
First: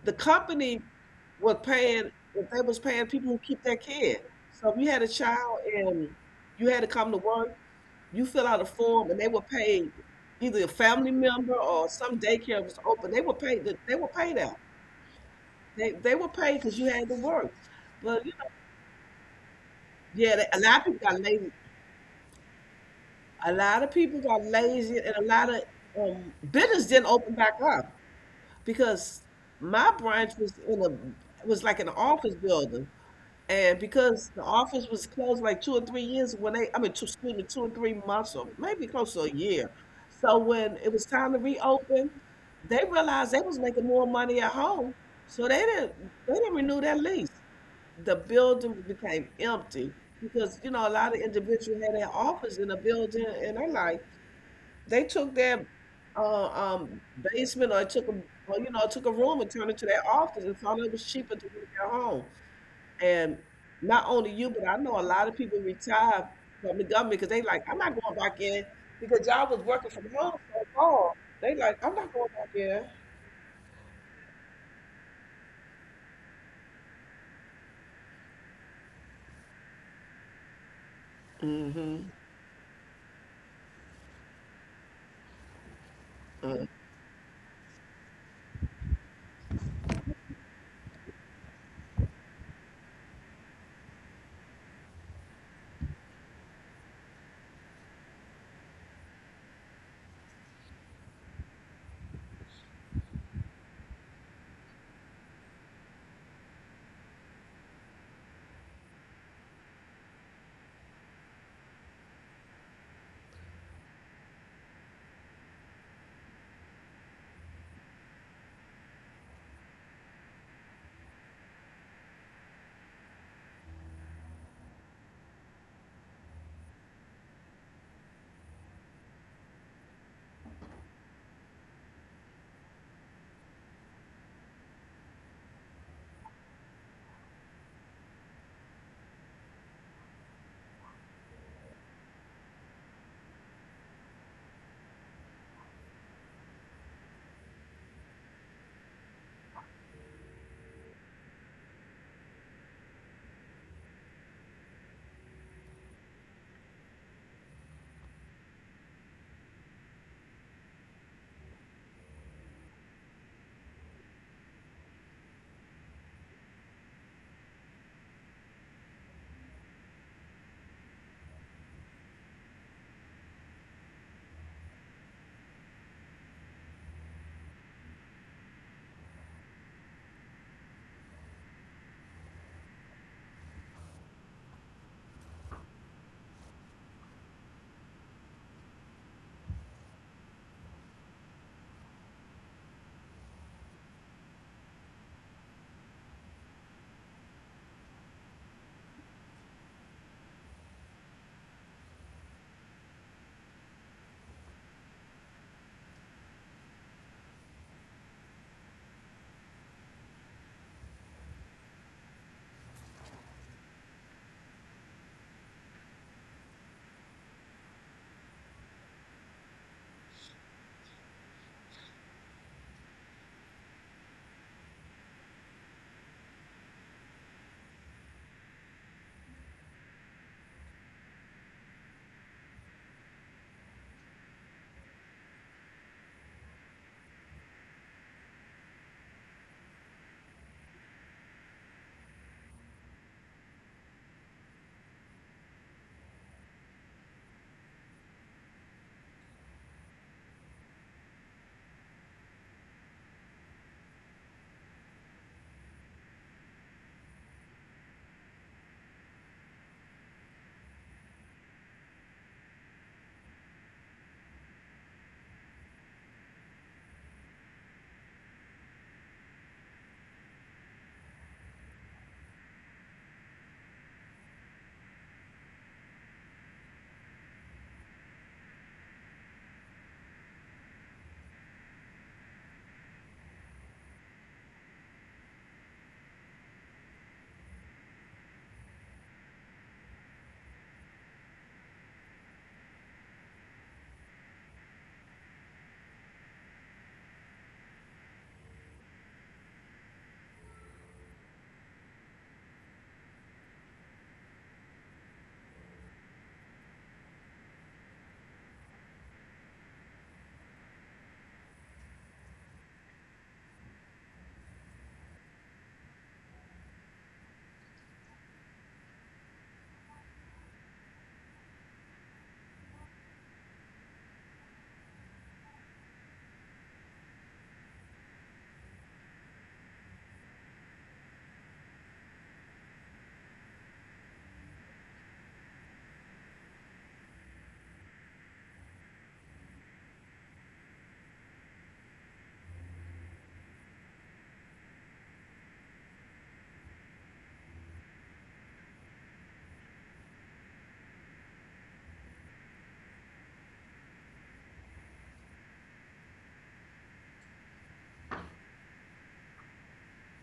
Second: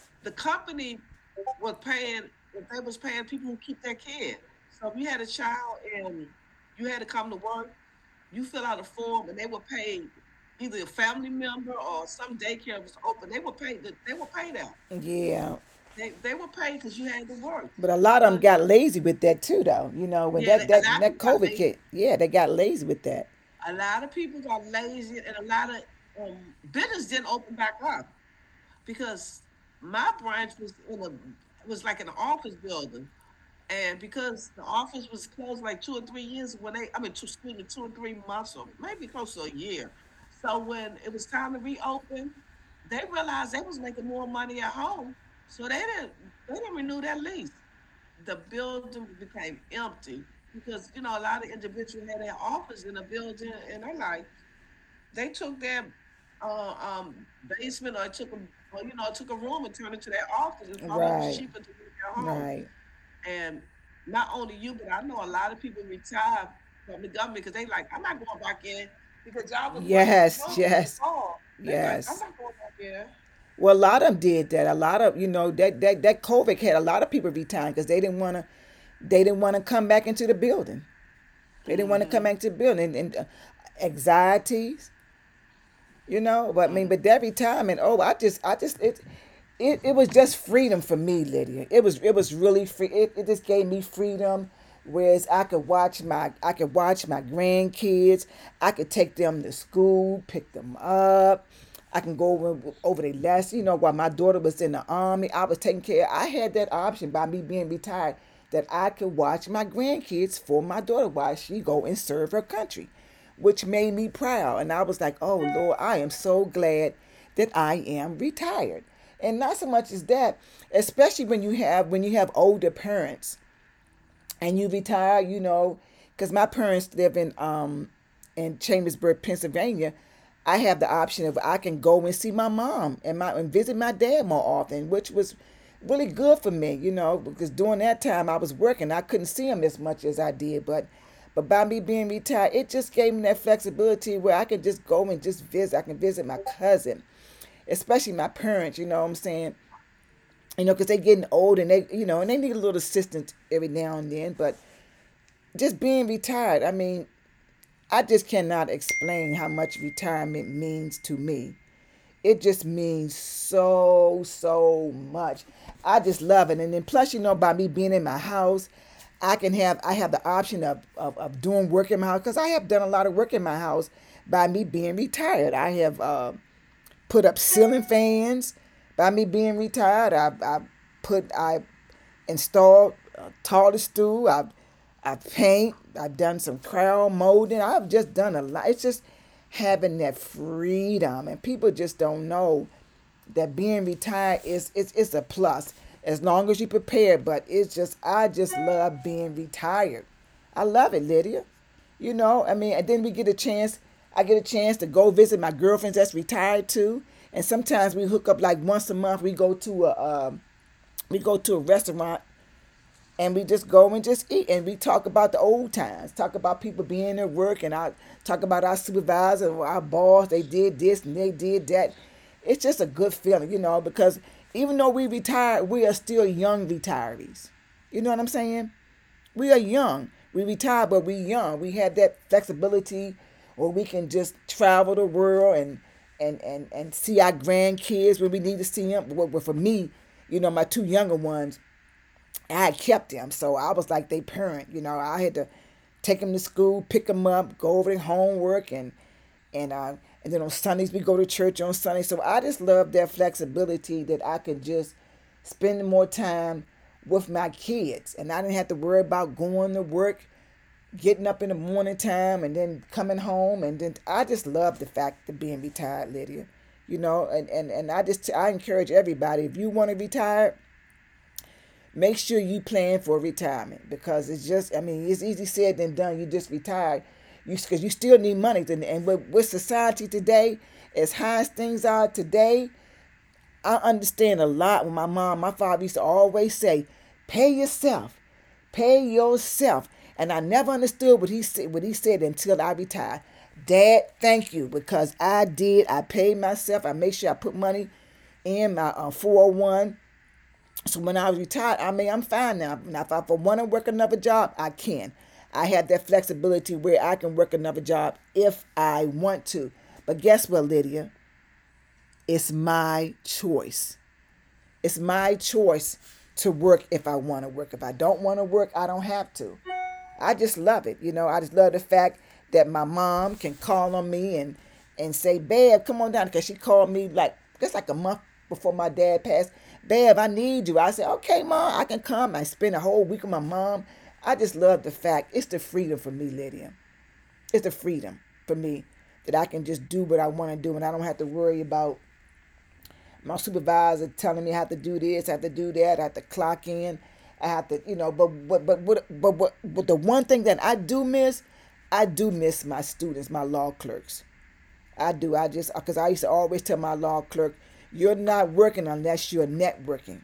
Speaker 1: the company was paying they was paying people who keep their kid. So if you had a child and you had to come to work, you fill out a form and they were paid either a family member or some daycare was open. They were paid. They were paid out.
Speaker 2: Yeah.
Speaker 1: They were paid because you had to work.
Speaker 2: But a lot
Speaker 1: But you know,
Speaker 2: got lazy with that too, though. You know,
Speaker 1: yeah, they, a lot of people got lazy.
Speaker 2: hit, yeah, they got lazy with that.
Speaker 1: A lot of people got lazy, and a lot of business didn't open back up. Because my branch was in a was like an office building, and because the office was closed like 2 or 3 years when they I mean two, excuse me 2 or 3 months or maybe close to a year, so when it was time to reopen, they realized they was making more money at home, so they didn't renew their lease. The building became empty because you know a lot of individuals had their office in the building, and they're like, they took their, uh, um, basement or took a or, you know, took a room and turned it to their office and found it was cheaper to work at home. And not only you, but I know a lot of people retired from the government because they like, "I'm not going back in," because y'all was working from home so long. They like, "I'm not
Speaker 2: Yes.
Speaker 1: going back in."
Speaker 2: Well, a lot of them did that. A lot of, you know, that COVID had a lot of people retiring because they didn't want to, they didn't want to come back into the building. They didn't want to
Speaker 1: Mhm.
Speaker 2: come, mm, back to the building, and anxieties. You know, but I mean, but that retirement, oh, I just It was just freedom for me, Lydia. It was really free. It just gave me freedom, whereas I could watch my grandkids. I could take them to school, pick them up. I can go over their last, you know, while my daughter was in the army, I was taking care, I had that option by me being retired, that I could watch my grandkids for my daughter while she go and serve her country, which made me proud. And I was like, oh, Lord, I am so glad that I am retired. And not so much as that, especially when you have older parents, and you be tired, you know, because my parents live in in Chambersburg, Pennsylvania. I have the option of I can go and see my mom and my and visit my dad more often, which was really good for me, you know, because during that time I was working, I couldn't see him as much as I did, but by me being retired, it just gave me that flexibility where I can just go and just visit. I can visit my cousin, especially my parents, you know what I'm saying? You know, because they are getting old and they, you know, and they need a little assistance every now and then. But just being retired. I mean, I just cannot explain how much retirement means to me. It just means so, so much. I just love it. And then plus, you know, by me being in my house, I have the option of doing work in my house because I have done a lot of work in my house by me being retired. I have put up ceiling fans. By me being retired, I installed a taller stool. I paint. I've done some crown molding. I've just done a lot. It's just having that freedom, and people just don't know that being retired is it's a plus as long as you prepare, but it's just. I just love being retired. I love it, Lydia. You know, I mean, and then we get a chance I get a chance to go visit my girlfriends that's retired too. And sometimes we hook up like once a month, we go to a restaurant, and we just go and just eat, and we talk about the old times, talk about people being at work, and I talk about our supervisor and our boss, they did this and they did that. It's just a good feeling, you know, because even though we retired, we are still young retirees, you know what I'm saying? We are young, we retired, but we young, we have that flexibility where we can just travel the world, and see our grandkids when we need to see them. Well, well, for me, you know, my two younger ones, I had kept them, so I was like their parent. You know, I had to take them to school, pick them up, go over their homework, and uh, and then on Sundays we go to church on Sunday. So I just love that flexibility that I could just spend more time with my kids, and I didn't have to worry about going to work, getting up in the morning time, and then coming home, and then I just love the fact of being retired, Lydia. You know, and I encourage everybody if you want to retire make sure you plan for retirement because it's just I mean it's easy said than done you just retired you because you still need money with society today as high as things are today. I understand a lot when my father used to always say pay yourself, pay yourself, and I never understood what he said until I retired. Dad, thank you, because I did, I paid myself, I made sure I put money in my 401. So when I was retired, I mean, I'm fine now. Now, if I want to work another job, I can. I have that flexibility where I can work another job if I want to. But guess what, Lydia? It's my choice. It's my choice to work if I want to work. If I don't want to work, I don't have to. I just love it. You know, I just love the fact that my mom can call on me and say, "Babe, come on down," because she called me just like a month before my dad passed. "Babe, I need you." I said, "Okay, mom, I can come." I spend a whole week with my mom. I just love the fact it's the freedom for me, Lydia. It's the freedom for me, that I can just do what I want to do and I don't have to worry about my supervisor telling me I have to do this, I have to do that, I have to clock in, I have to, you know, but the one thing that I do miss my students, my law clerks. I do. I just because I used to always tell my law clerk, "You're not working unless you're networking,"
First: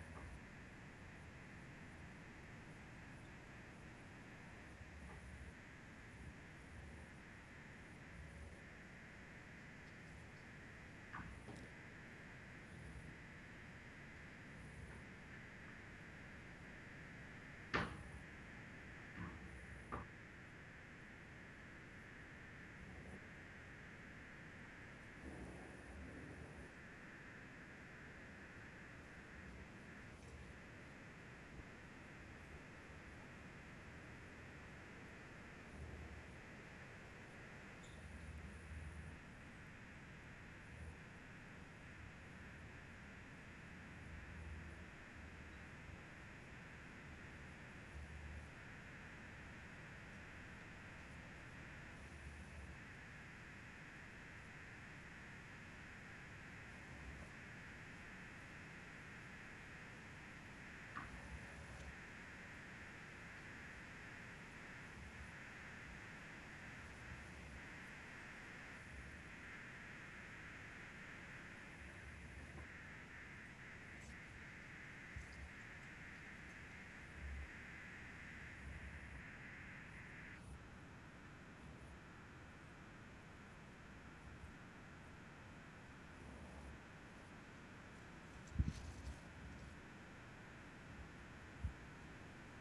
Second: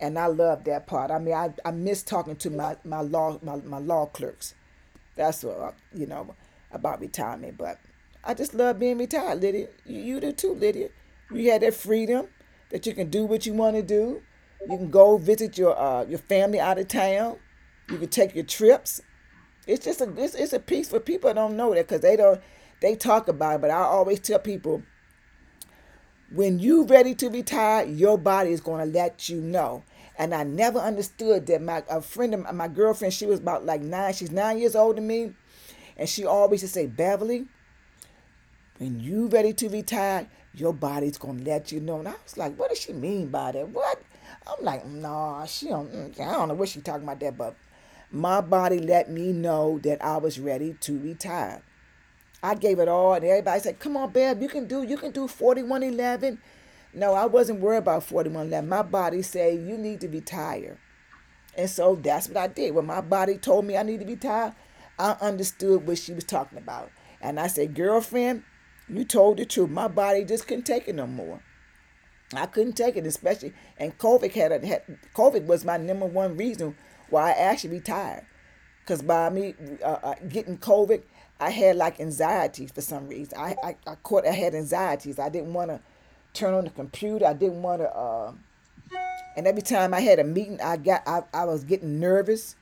Speaker 2: and I love that part. I mean, I miss talking to my law clerks. That's what, you know, about retirement. But I just love being retired, Lydia. You do too, Lydia. You had that freedom that you can do what you want to do. You can go visit your family out of town. You can take your trips. It's just it's a piece for people that don't know that, because they don't, they talk about it. But I always tell people, when you ready to retire, your body is going to let you know. And I never understood that. My a friend of my my girlfriend, she was about like nine. She's 9 years older than me, and she always just say, Beverly. When you ready to retire, your body's gonna let you know. And I was like, what does she mean by that? What? I'm like, nah, she don't. I don't know what she talking about that, but my body let me know that I was ready to retire. I gave it all, and everybody said, "Come on, babe, you can do. You can do 4111." No, I wasn't worried about 4111. My body said, "You need to retire." And so that's what I did. When my body told me I need to be tired, I understood what she was talking about. And I said, Girlfriend, you told the truth. My body just couldn't take it no more. I couldn't take it, especially and COVID had, a, had COVID was my number one reason why I actually retired. Cause by me getting COVID, I had like anxiety for some reason. I had anxieties. I didn't want to turn on the computer. I didn't want to. And every time I had a meeting, I was getting nervous,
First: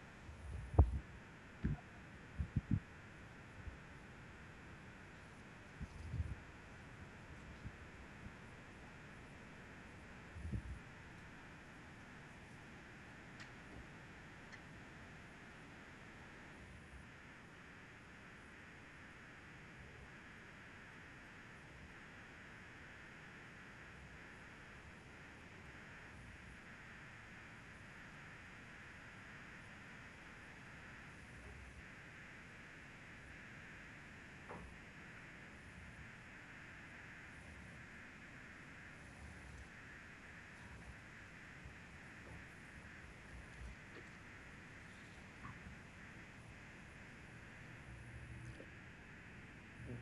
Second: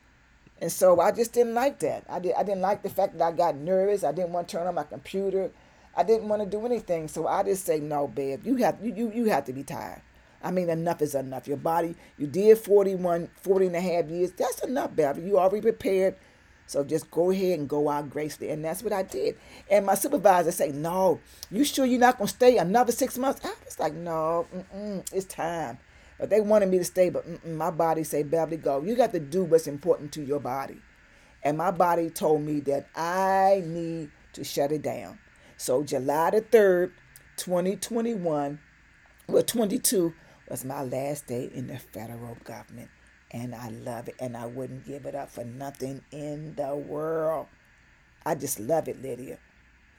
Speaker 2: and so I just didn't like that. I didn't like the fact that I got nervous. I didn't want to turn on my computer. I didn't want to do anything. So I just say, no, babe, you have to be tired. I mean, enough is enough. Your body, you did 41, 40 and a half years. That's enough, baby. You already prepared. So just go ahead and go out gracefully. And that's what I did. And my supervisor said, No, you sure you're not going to stay another 6 months? I was like, No, mm-mm, it's time. But they wanted me to stay, but mm-mm, my body said, Beverly, go. You got to do what's important to your body. And my body told me that I need to shut it down. So July the 3rd, 2021, well, 22, was my last day in the federal government, and I love it, and I wouldn't give it up for nothing in the world. I just love it, Lydia.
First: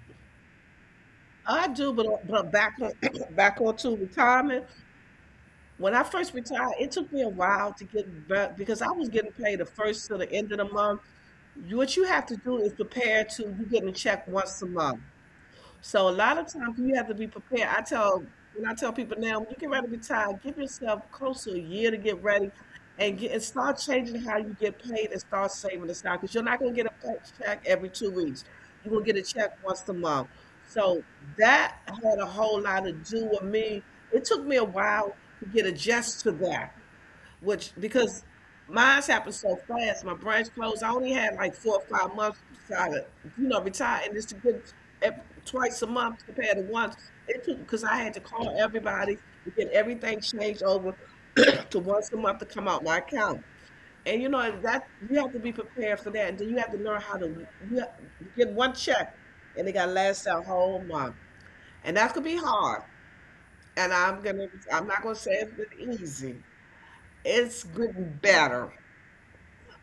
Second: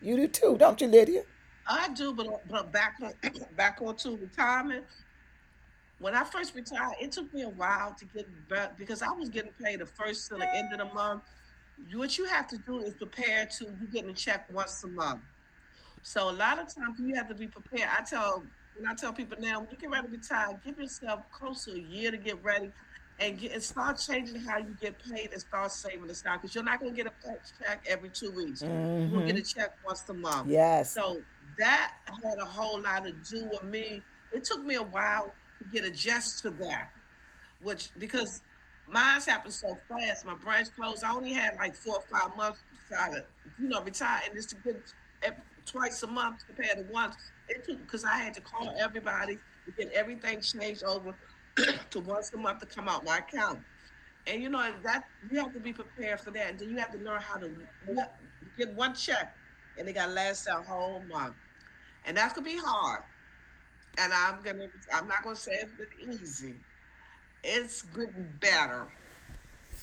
Speaker 2: You do too, don't you, Lydia?
Speaker 1: I do, but back on, back onto retirement. When I first retired, it took me a while to get back because I was getting paid the first to the end of the month. What you have to do is prepare to you getting a check once a month. So a lot of times you have to be prepared. I tell when I tell people now, when you get ready to retire, give yourself close to a year to get ready, and get and start changing how you get paid and start saving the stock because you're not going to get a pay- check every 2 weeks. You're going to get a check once a month.
Speaker 2: Yes.
Speaker 1: So that had a whole lot to do with me. It took me a while to get adjusted to that which because mine happened so fast. My branch closed. I only had like 4 or 5 months to try to, you know, retire, and it's to get ev- twice a month compared to once. It took because I had to call everybody to get everything changed over to once a month to come out my account. And you know that you have to be prepared for that, and then you have to learn how to you have- get one check, and it got to last that whole month, and that could be hard. And I'm gonna, I'm not gonna say it's been easy. It's getting better.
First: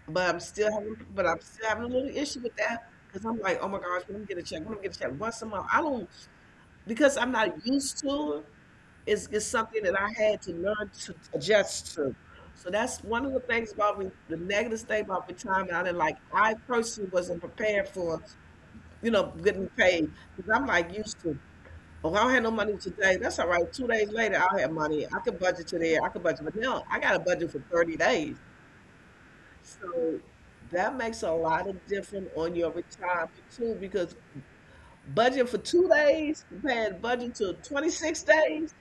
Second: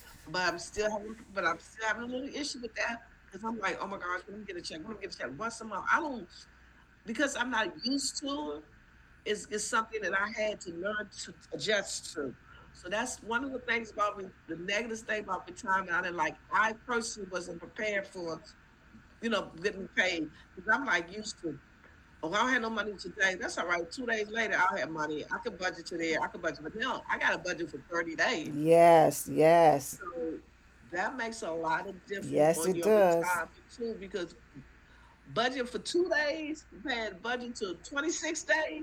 Speaker 1: But I'm still having a little issue with that because I'm like, oh my gosh, when I'm get a check once a month, I don't because I'm not used to it. It's something that I had to learn to adjust to. So that's one of the things about me, the negative thing about retirement. I didn't like. I personally wasn't prepared for, you know, getting paid because I'm like used to. Oh, I don't have no money today. That's all right. 2 days later, I'll have money. I can budget today. I can budget, but now I got a budget for 30 days.
Speaker 2: Yes, yes.
Speaker 1: So, that makes a lot of difference on your retirement too, because budget for 2 days compared budget to 26 days,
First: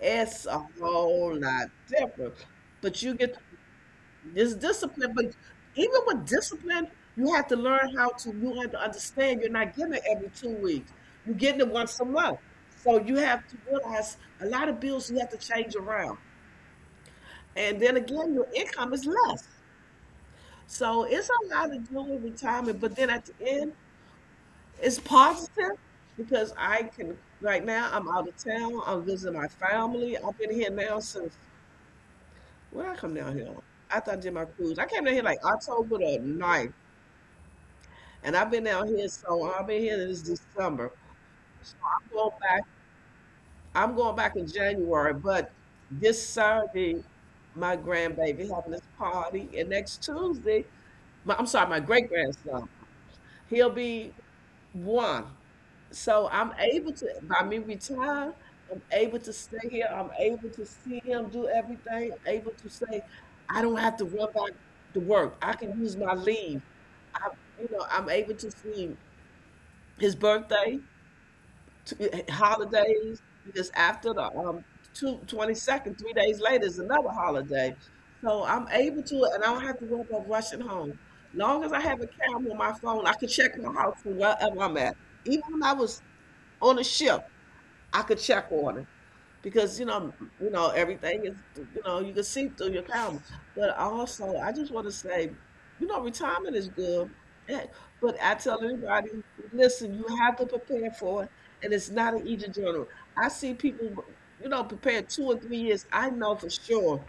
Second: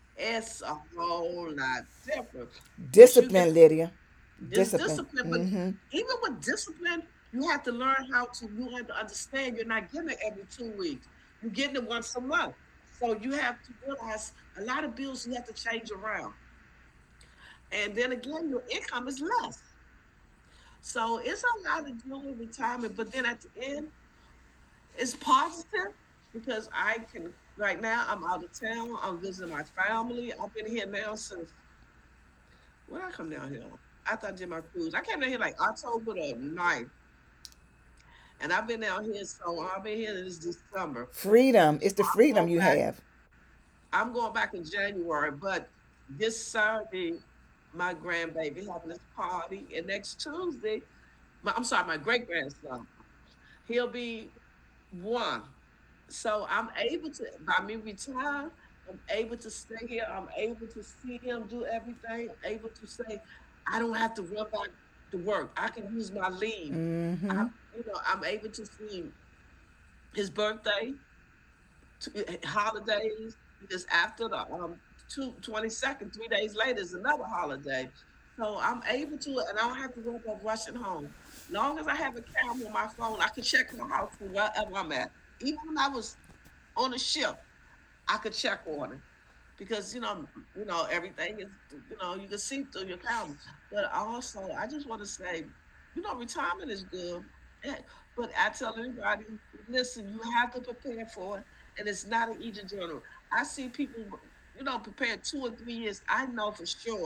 Speaker 1: it's a whole lot different. But you
Speaker 2: Get,
Speaker 1: get
Speaker 2: Lydia.
Speaker 1: this discipline, but
Speaker 2: Hmm.
Speaker 1: even with discipline, you have to learn how to, you have to understand you're not getting it every 2 weeks. You're getting it once a month. So you have to realize a lot of bills you have to change around. And then again, your income is less. So it's a lot to do with retirement, but then at the end, it's positive because I can right now I'm out of town. I'm visiting my family. I've been here now since when I come down here. After I did my cruise, I came down here like October the 9th, and I've been down here so I've been here this December. So
Speaker 2: Freedom. It's the
Speaker 1: I'm going back.
Speaker 2: I have to.
Speaker 1: I'm going back in January, but this Saturday, my grandbaby having this party, and next Tuesday, my, I'm sorry, my great grandson, he'll be one. So I'm able to, by me retire, I'm able to stay here. I'm able to see him do everything. I'm able to say, I don't have to run back to work. I can use my leave. I,
Speaker 2: Hmm.
Speaker 1: you know, I'm able to see his birthday, to, holidays, because after the 22nd, 3 days later is another holiday. So I'm able to, and I don't have to worry about rushing home. Long as I have a camera on my phone, I can check my house from wherever I'm at. Even when I was on a ship, I could check on it because everything is, you can see through your calendar. But also, I just want to say, retirement is good, eh, but I tell anybody, listen, you have to prepare for it, and it's not an easy journey. I see people, prepare 2 or 3 years. I know for sure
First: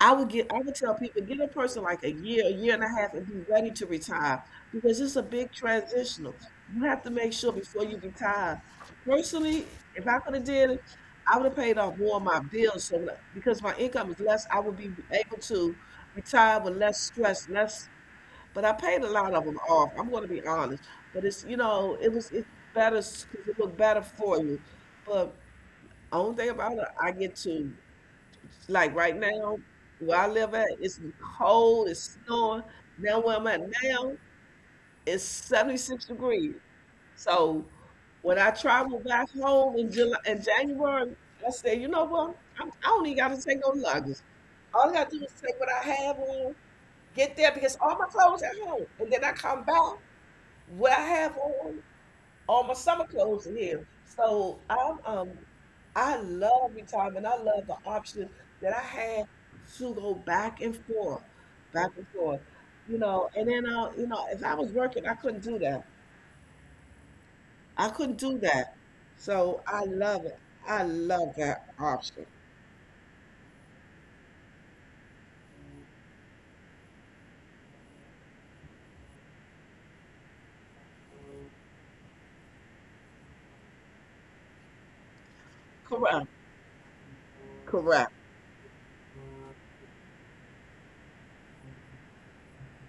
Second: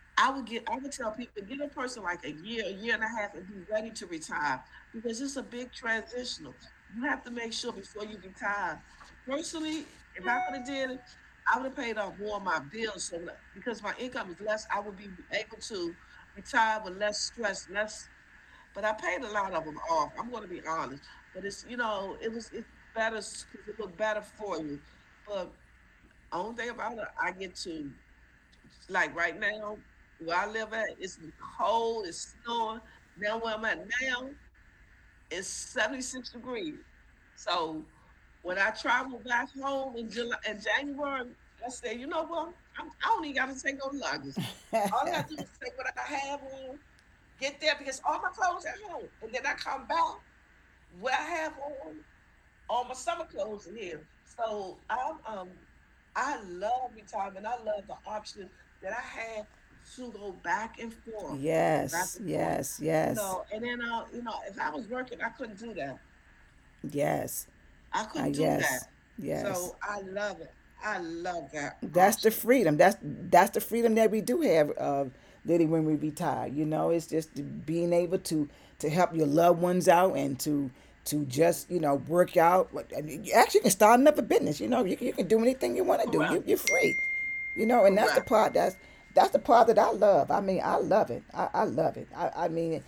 Speaker 1: I would tell people, give a person like a year and a half, and be ready to retire because it's a big transitional. You have to make sure before you retire. Personally, if I could have did it, I would have paid off more of my bills. Because my income is less, I would be able to retire with less stress, less. But I paid a lot of them off. I'm going to be honest, but it's you know, it was it's better because it looked better for you. But only thing about it, I get to. Like right now, where I live at, it's cold, it's snowing. Now where I'm at now, it's 76 degrees. So when I travel back home in July in January, I say, you know what? I don't even got to take no luggage. All I got to do is take what I have on, get there because all my clothes at home, and then I come back. What I have on my summer clothes in here. So I love retirement. I love the option that I had to go back and forth, back and
Speaker 2: Yes,
Speaker 1: forth.
Speaker 2: yes,
Speaker 1: You
Speaker 2: yes.
Speaker 1: know, and then if I was working, I couldn't do that.
Speaker 2: Yes.
Speaker 1: I couldn't do that.
Speaker 2: Yes.
Speaker 1: So
Speaker 2: Yes.
Speaker 1: I love it. I love that
Speaker 2: That's
Speaker 1: option.
Speaker 2: the option. Freedom. That's the freedom that we do have, Liddy, when we retire. You know, it's just being able to help your loved ones out and to just, you know, work out. Like, and you- Actually, you can start another business. You know, you can do anything you want to do.
Speaker 1: Correct.
Speaker 2: You're free. You know, and that's
Speaker 1: Correct.
Speaker 2: right. The Right. part, that's the part that I love. I mean, I love it. I love it. I mean,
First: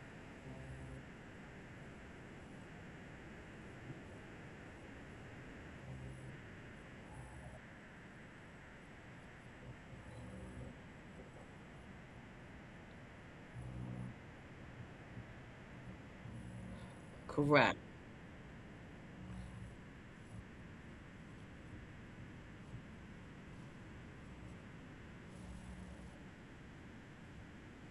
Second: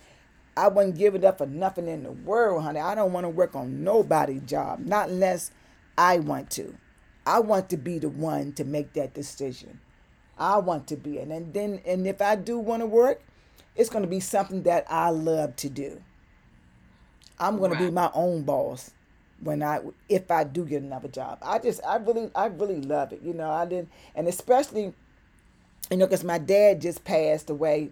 Speaker 2: I wouldn't give it up for nothing in the world, honey. I don't want to work on nobody's job, not unless I want to. I want to be the one to make that decision. I want to be, and if I do want to work, it's going to be something that I love to do. I'm going right.
Speaker 1: Correct.
Speaker 2: To be Right. my own boss when I, if I do get another job. I really love it. You know, I didn't and especially, you know, because my dad just passed away.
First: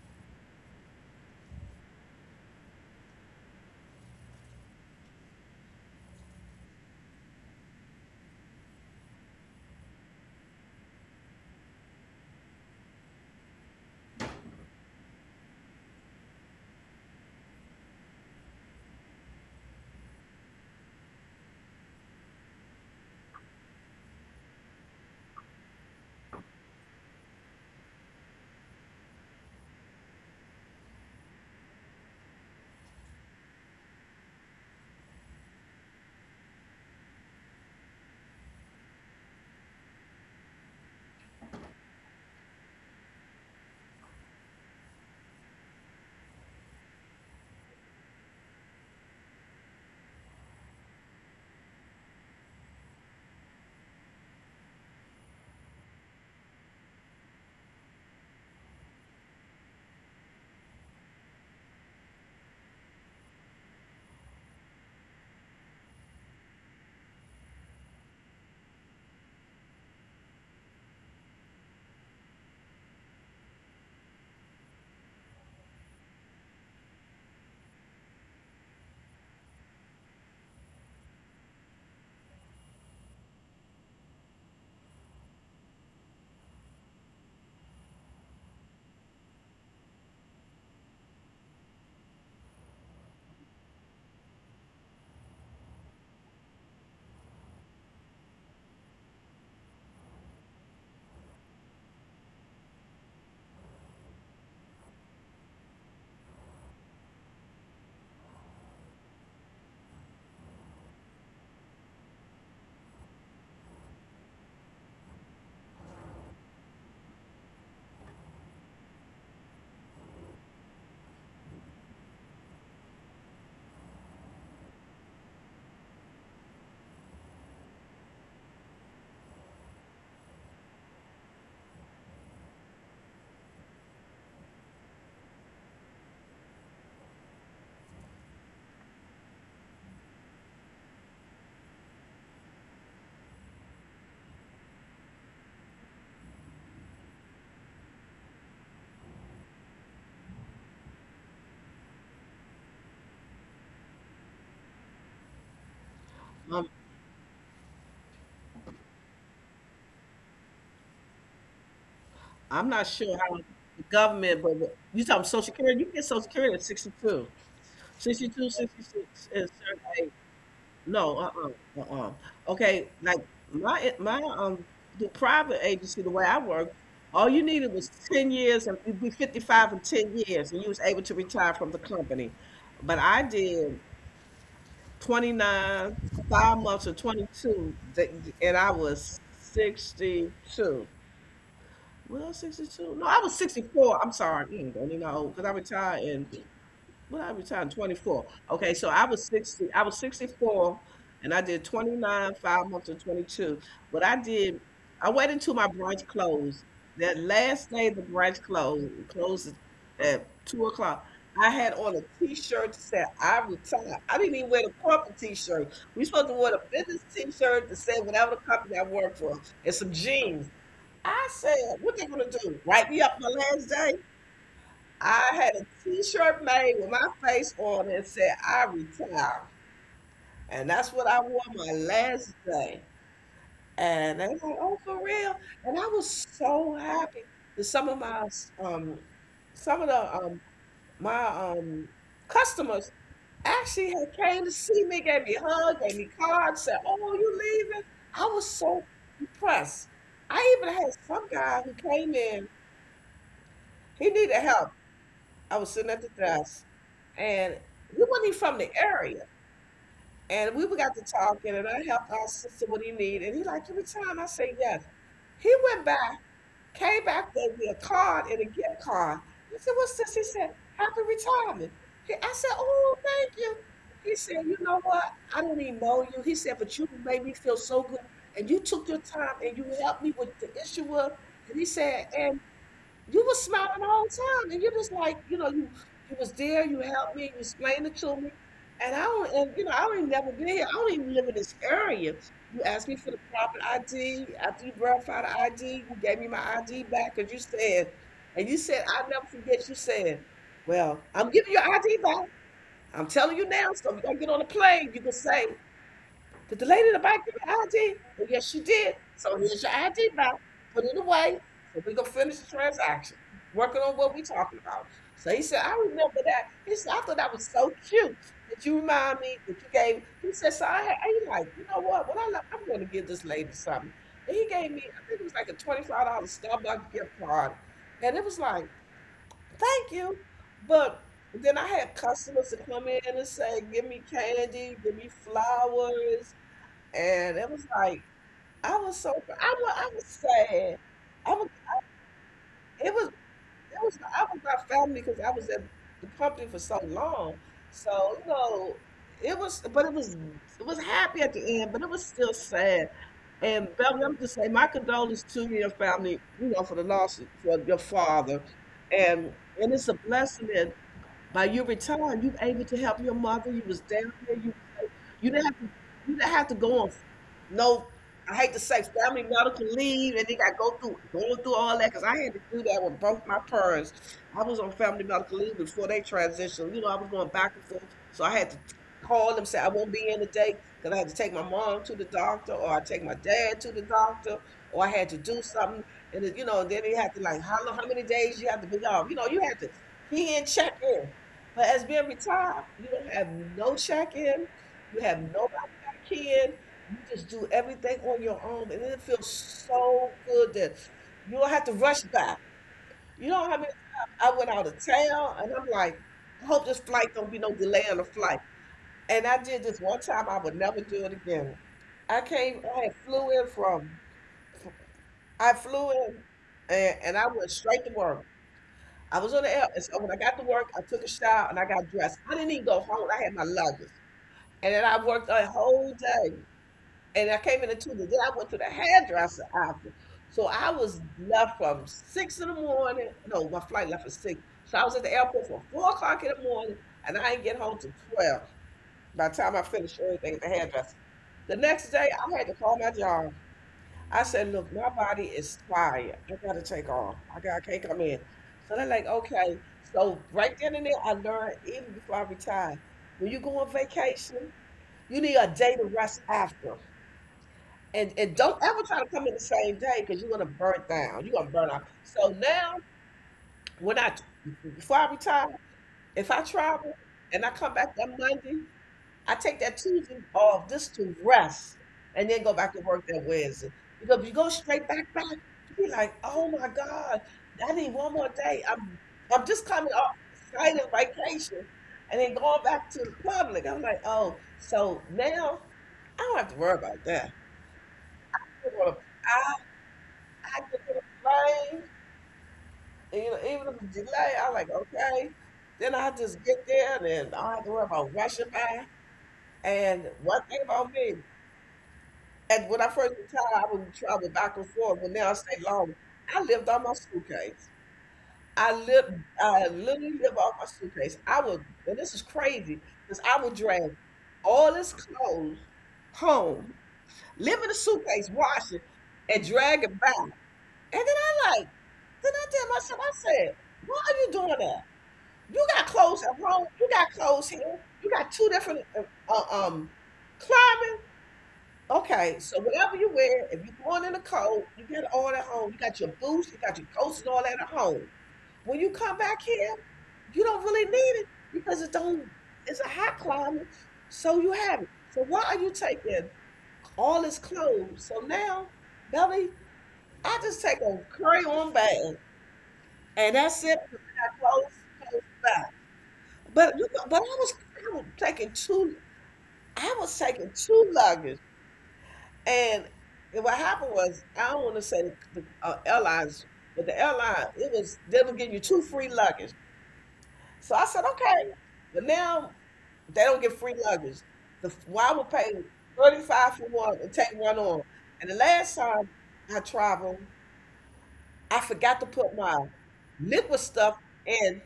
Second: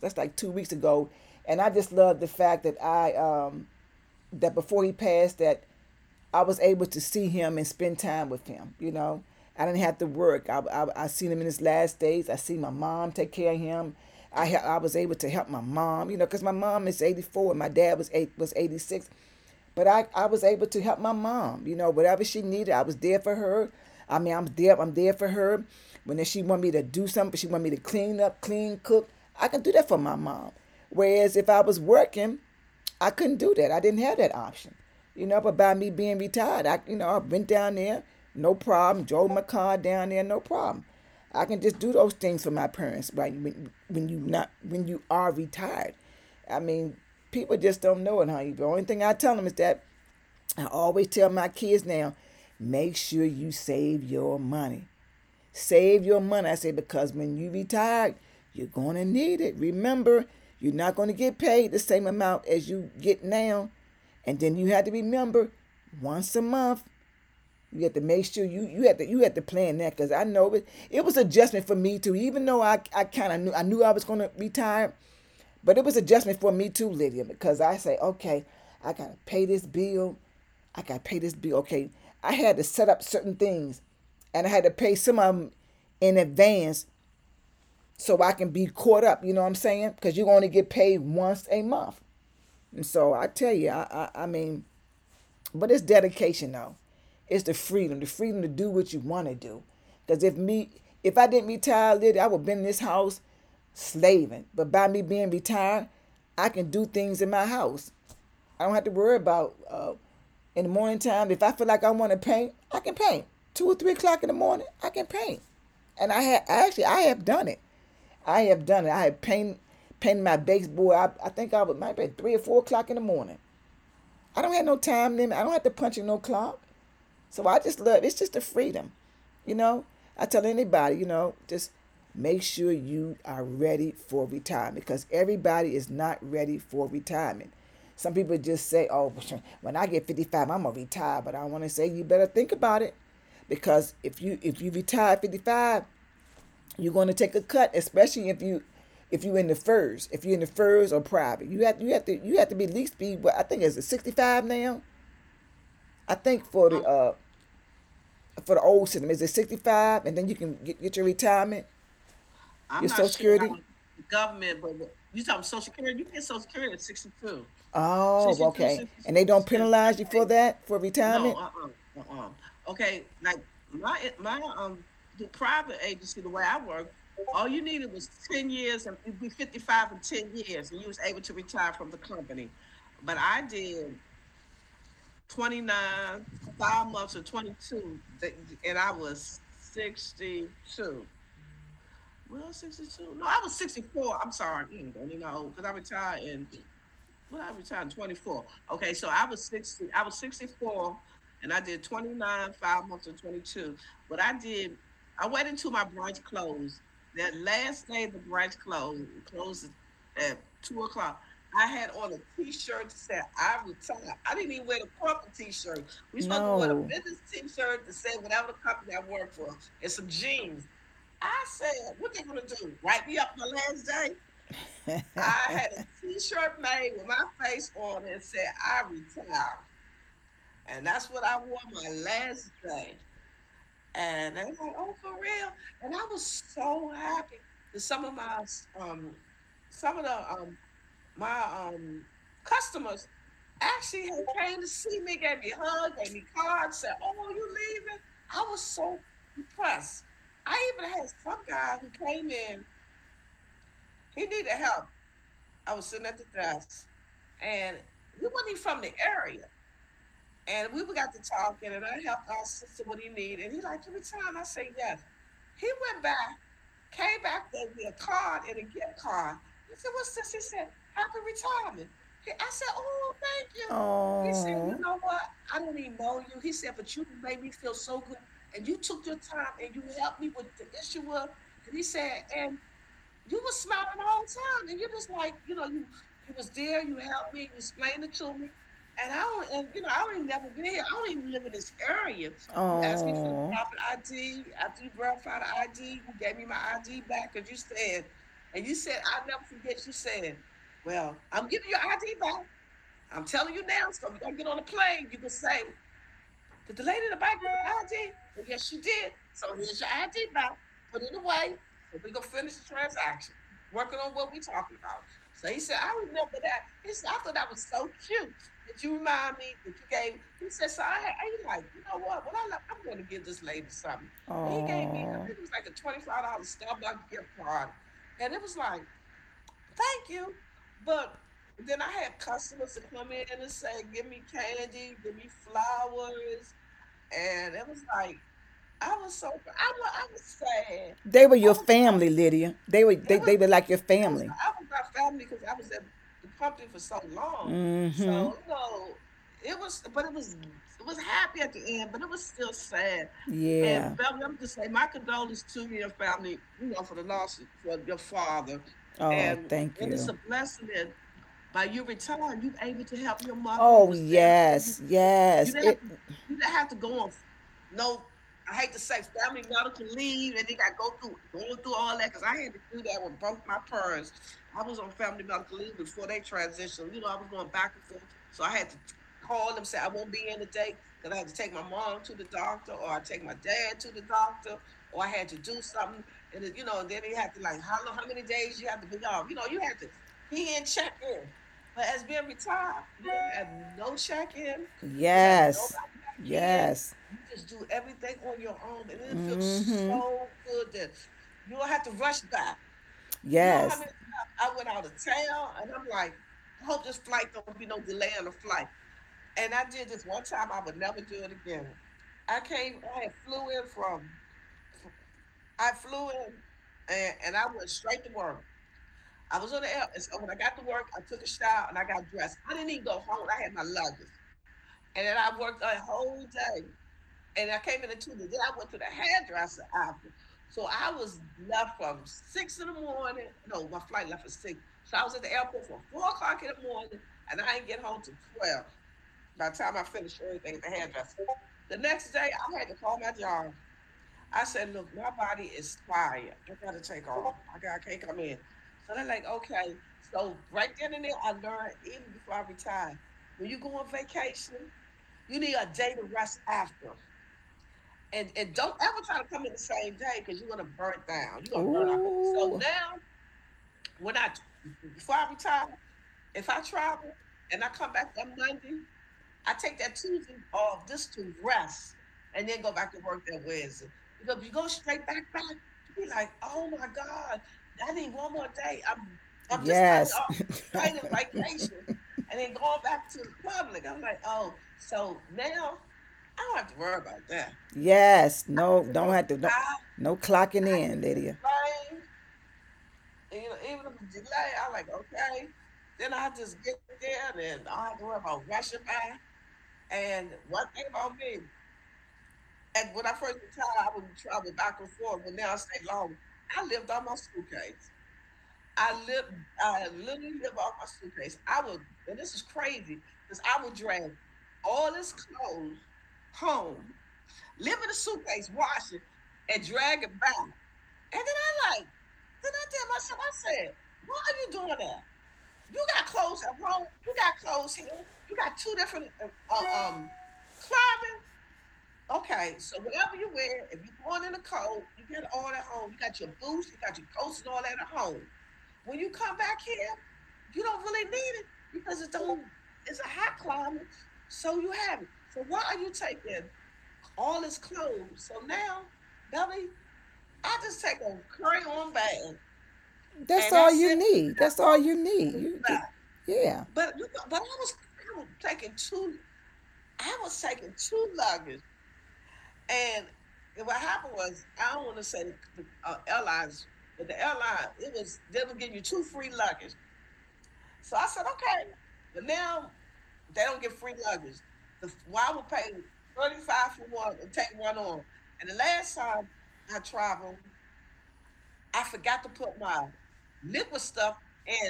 Speaker 2: That's like 2 weeks ago, and I just love the fact that I, that before he passed, that I was able to see him and spend time with him. You know, I didn't have to work. I seen him in his last days. I see my mom take care of him. I was able to help my mom. You know, because my mom is 84 and my dad was 86, but I was able to help my mom. You know, whatever she needed, I was there for her. I mean, I'm there. I'm there for her. When she want me to do something, she want me to clean up, clean, cook. I can do that for my mom. Whereas if I was working, I couldn't do that. I didn't have that option, you know. But by me being retired, I, you know, I went down there, no problem. Drove my car down there, no problem. I can just do those things for my parents, right? When you not when you are retired, I mean, people just don't know it, honey. The only thing I tell them is that, I always tell my kids now, make sure you save your money. Save your money. I say, because when you retire, you're going to need it. Remember, you're not going to get paid the same amount as you get now. And then you had to remember, once a month, you have to make sure, you have to plan that, because I know it, it was adjustment for me too. Even though I kind of knew I was gonna retire, but it was adjustment for me too, Lydia, because I say, okay, I gotta pay this bill, I gotta pay this bill. Okay, I had to set up certain things, and I had to pay some of them in advance so I can be caught up. You know what I'm saying? Because you only get paid once a month, and so I tell you, I mean, but it's dedication though. It's the freedom to do what you want to do. Because if me, if I didn't retire later, I would have been in this house slaving. But by me being retired, I can do things in my house. I don't have to worry about in the morning time. If I feel like I want to paint, I can paint. 2 or 3 o'clock in the morning, I can paint. And I have done it. I have done it. I have paint painted my baseboard. I think I was maybe at 3 or 4 o'clock in the morning. I don't have no time limit. I don't have to punch in no clock. So I just love, it's just the freedom. You know, I tell anybody, you know, just make sure you are ready for retirement because everybody is not ready for retirement. Some people just say, "Oh, when I get 55, I'm going to retire." But I want to say you better think about it because if you retire at 55, you're going to take a cut, especially if you in the furs, if you're in the furs or private, you have to be at least be what I think is it 65 now. I think
Speaker 1: I'm
Speaker 2: for the old system is it 65, and then you can get your retirement.
Speaker 1: I'm not sure how the government, but you talking Social Security, you get Social Security at 62.
Speaker 2: Oh,
Speaker 1: 62, 66 is certain.
Speaker 2: that for
Speaker 1: No,
Speaker 2: no.
Speaker 1: uh-uh, uh-uh. Okay, like my the private agency, the way I work, all you needed was 10 years and you'd be 55 and 10 years and you was able to retire from the company. But I did 29, 5 months or 22 and I was 62. Well, 62? No, I was 64. I'm sorry, don't even know because I retired in what I retired, 24. Okay, so I was 60. I was 64, and I did 29, 5 months and 22. But I did. I waited until my branch closed. That last day the branch closed, it closed at 2 o'clock. I had on a T-shirt that said "I retired." I didn't even wear the corporate T-shirt. We supposed to wear the business T-shirt that said whatever the company I work for, and some jeans. I said, "What they gonna do? Write me up my last day?" I had a
Speaker 2: I
Speaker 1: T-shirt made with my face on and said, I retire. And that's what I wore my last day. And they were like, oh, for real? And I was so happy that um some of the my customers actually had came to see me, gave me hugs, gave me cards, said, oh, you leaving? I was so impressed. I even had some guy who came in, he needed help. I was sitting at the desk, and he wasn't even from the area. And we got to talking, and I helped our sister what he needed. And he like, every time. I say yes. He went back, came back with me a card and a gift card. I said, what's this? He said, happy retirement. I said, oh, thank you. He
Speaker 2: Oh.
Speaker 1: said, you know
Speaker 2: Oh,
Speaker 1: what? I didn't even know you. He said, but you made me feel so good. And you took your time and you helped me with the issue of, and he said, and you was smiling the whole time, and you're just like, you was there, you helped me, you explained it to me, and I don't even never been here. I don't even live in this area. You asked me for the proper ID after you verified the ID. You gave me my ID back because you said, I never forget. You said, well, I'm giving your ID back. I'm telling you now, so if you don't get on the plane, you can say, did the lady in the bank give you ID? Well, yes, she did. So here's your ID now. Put it away. So we gonna finish the transaction. Working on what we talking about. So he said, I remember that. He said, I thought that was so cute that you remind me that you gave. He said, so I had, I like, you know what? When I left, I'm gonna give this lady something. And he gave me, I think it was like a $25 Starbucks gift card, and it was like, thank you, but then I had customers that come in and say, give me candy, give me flowers, and it was like I was so I was sad.
Speaker 2: they
Speaker 1: I
Speaker 2: were.
Speaker 1: was
Speaker 2: I family, Lydia. They were
Speaker 1: it was
Speaker 2: they they, were like your
Speaker 1: it was
Speaker 2: I was.
Speaker 1: I was my family because I was at the company for so long. So
Speaker 2: Mm-hmm.
Speaker 1: it was but it was it was happy at the end, but it was still sad. And
Speaker 2: And
Speaker 1: Beverly, I'm just saying my condolences to you and your family, for the loss of- for your father.
Speaker 2: oh,
Speaker 1: And and it's a blessing that by your return, you able to help your mother. You was down there.
Speaker 2: yes.
Speaker 1: You didn't have to you didn't have to go on, no. I hate to say family medical leave, and they got go through going through all that because I had to do that with both my parents. I was on family medical leave before they transitioned. I was going back and forth, so I had to call them say I won't be in today because I had to take my mom to the doctor, or I take my dad to the doctor, or I had to do something. And then, then they had to, like, how long, how many days you have to be off. You had to be in, check in. But as being retired, you don't have no check-in, you have nobody back in, you just do
Speaker 2: You.
Speaker 1: everything on your own, and it feels
Speaker 2: Mhm.
Speaker 1: so good that you don't have to rush back. You know how many times I went out of town, and I'm like, I hope this flight don't be no delay on the flight. And I did this one time, I would never do it again. I came, I had flew in from, I flew in, and I went straight to work. I was on the air, and so when I got to work, I took a shower and I got dressed. I didn't even go home. I had my luggage, and then I worked a whole day, and I came in at 2. Then I went to the hairdresser after, so I was left from 6 in the morning. No, my flight left at 6, so I was at the airport from 4 o'clock in the morning, and I didn't get home till 12. By the time I finished everything at the hairdresser, the next day I had to call my job, I said, look, my body is tired. I gotta take off. I can't come in. So they're like, okay. So right then and there, I learned even before I retired, when you go on vacation, you need a day to rest after. And don't ever try to come in the same day because you're gonna burn down. You're gonna burn out. So now, when I before I retire, if I travel and I come back on Monday, I take that Tuesday off just to rest and then go back to work that Wednesday. Because if you go straight back, you be like, oh my God, I need one more day. I'm
Speaker 2: Off.
Speaker 1: just coming off excited vacation and then going back to the public. I'm like, oh, so now I don't have to worry about that.
Speaker 2: Yes. I no, just
Speaker 1: Well,
Speaker 2: don't have to
Speaker 1: I
Speaker 2: no
Speaker 1: I
Speaker 2: clocking in,
Speaker 1: the
Speaker 2: Lydia.
Speaker 1: plane, and, even if it's delayed, I'm like, okay. Then I just get there and I don't have to worry about rushing by. And one thing about me, And when I first retired, I would travel back and forth. But now I stay longer. I lived on my suitcase. I lived, I literally live off my suitcase. And this is crazy, because I would drag all this clothes home, live in a suitcase, wash it, and drag it back. And then, then I tell myself, I said, why are you doing that? You got clothes at home. You got clothes here. You got two different uh, um climate. Okay, so whatever you wear, if you're going in a coat, you get it all at home. You got your boots, you got your coats and all that at home. When you come back here, you don't really need it because it don't it's a hot climate, so you have it. So why are you taking all this clothes? So now, Belly, I just take a carry on bag and
Speaker 2: That's
Speaker 1: that's it. 'Cause
Speaker 2: need.
Speaker 1: I got
Speaker 2: That's
Speaker 1: clothes,
Speaker 2: all you
Speaker 1: clothes to
Speaker 2: need.
Speaker 1: buy.
Speaker 2: Yeah.
Speaker 1: But I was taking two I was taking two luggage. And what happened was, I don't want to say airlines, but the airline, they were give you two free luggage. So I said, okay. But now they don't get free luggage. Why would pay 35 for one and take one on? And the last time I traveled, I forgot to put my liquid stuff in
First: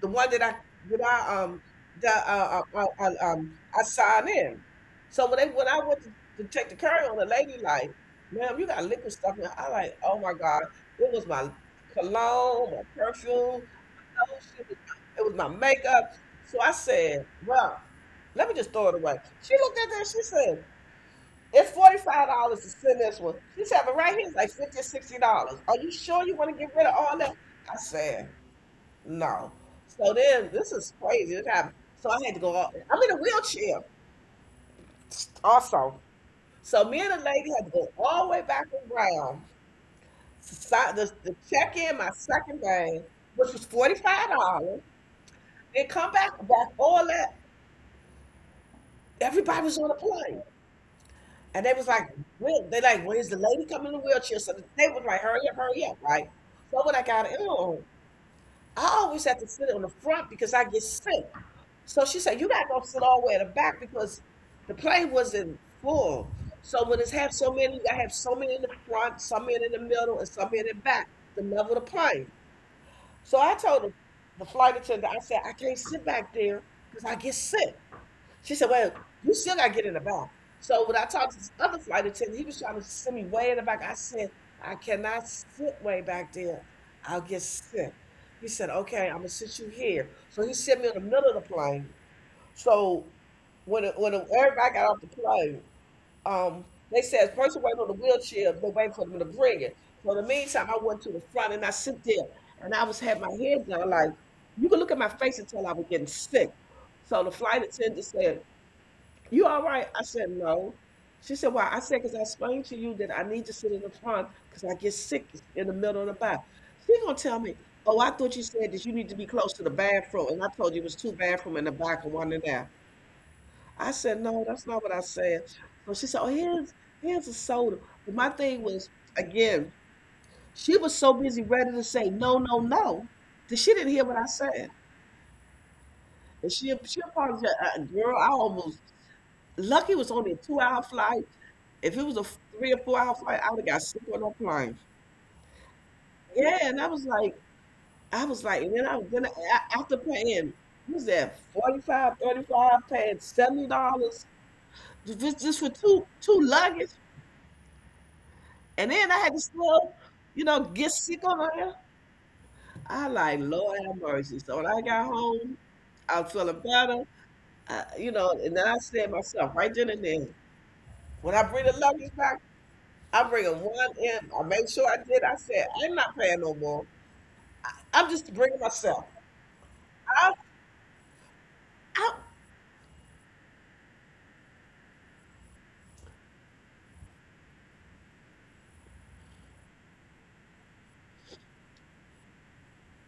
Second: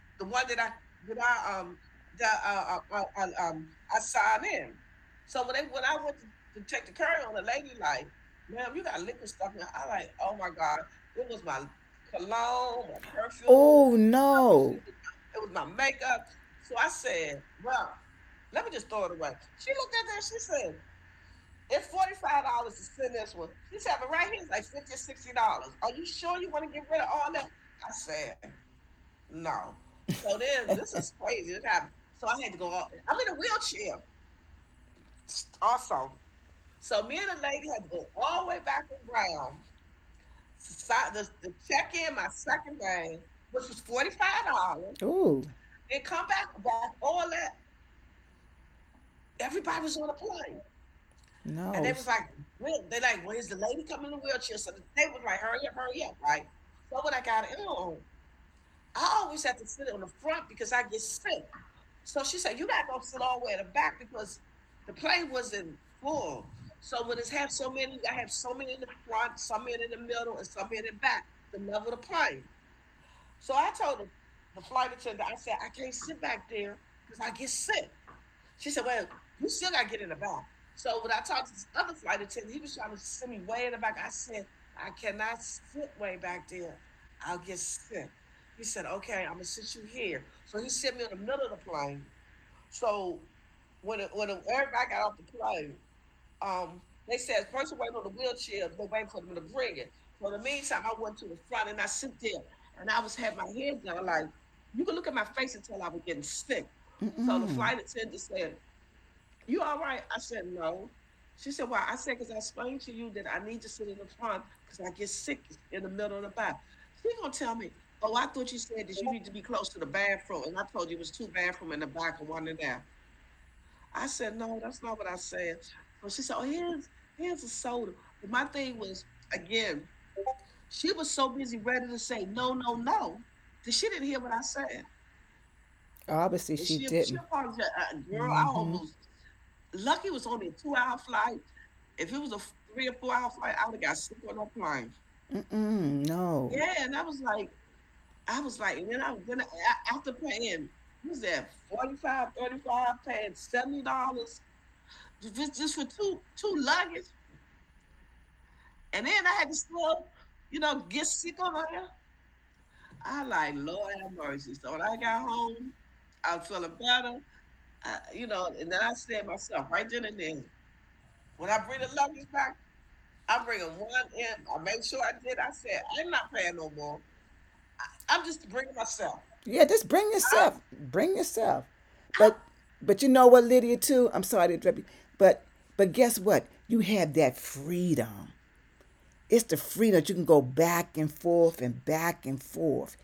Speaker 1: the one that I that I that I signed in. So when I went to check the curry on, the lady like, "Ma'am, you got liquid stuff in." I like, "Oh my god, it was my cologne, my perfume,
Speaker 2: Oh
Speaker 1: oh shit,
Speaker 2: no.
Speaker 1: it was my makeup." So I said, "Well, let me just throw it away." She looked at that. She said, it's $45 to send this one. She having right here is like $50 or $60. Are you sure you want to get rid of all that? I said, no. So then this is crazy. This happened. So I had to go all, I'm in a wheelchair also. So me and the lady had to go all the way back around to check in my second bag, which was $45,
Speaker 2: Oh,
Speaker 1: then come back all that. Everybody was on the plane. And
Speaker 2: no.
Speaker 1: they was like, "When?" They like, "Where's the lady coming in the wheelchair?" So they was like, "Hurry up, hurry up!" Right. So when I got in, I always have to sit on the front because I get sick. So she said, "You gotta go sit all the way at the back because the plane wasn't full. So when it's have so many, I have so many in the front, some in the middle, and some in the back to level the plane." So I told the flight attendant, I said, "I can't sit back there because I get sick." She said, well, you still got to get in the back. So when I talked to this other flight attendant, he was trying to send me way in the back. I said, I cannot sit way back there. I'll get sick. He said, okay, I'm going to sit you here. So he sent me in the middle of the plane. So everybody got off the plane, um, they said, first, waiting on the wheelchair, they waiting for them to bring it. So in the meantime, I went to the front and I sit there and I was had my head down like, you could look at my face and tell I was getting sick. So the flight attendant said, you all right? I said, no. She said, why? I said, because I explained to you that I need to sit in the front because I get sick in the middle of the back. She gonna tell me, oh, I thought you said that you need to be close to the bathroom. And I told you it was two bathrooms in the back and one in there. I said, no, that's not what I said. So she said, oh, here's a soda. But my thing was, again, she was so busy ready to say no, no, no, that she didn't hear what I said. And
Speaker 2: Obviously.
Speaker 1: she apologized. Girl, I almost lucky was only a 2 hour flight. If it was a 3 or 4-hour flight, I would've got sick on that plane.
Speaker 2: Mm-mm, no.
Speaker 1: Yeah, and I was like and then I was then I after paying what was that, 45 35, paying $70 just for 2 luggage, and then I had to still, get sick on there. I like, "Lord have mercy." So when I got home, I was feeling better, and then I said myself right then and there, "When I bring the luggage back, I'm bringing one in." I made sure I did. I said, "I'm not paying no more." I'm just bringing myself.
Speaker 2: Yeah, just bring
Speaker 1: I,
Speaker 2: yourself. I, bring yourself.
Speaker 1: I,
Speaker 2: But I, but you know what, Lydia, too? I'm sorry to interrupt you. But but guess what? You have that freedom. It's the freedom that you can go back and forth and back and forth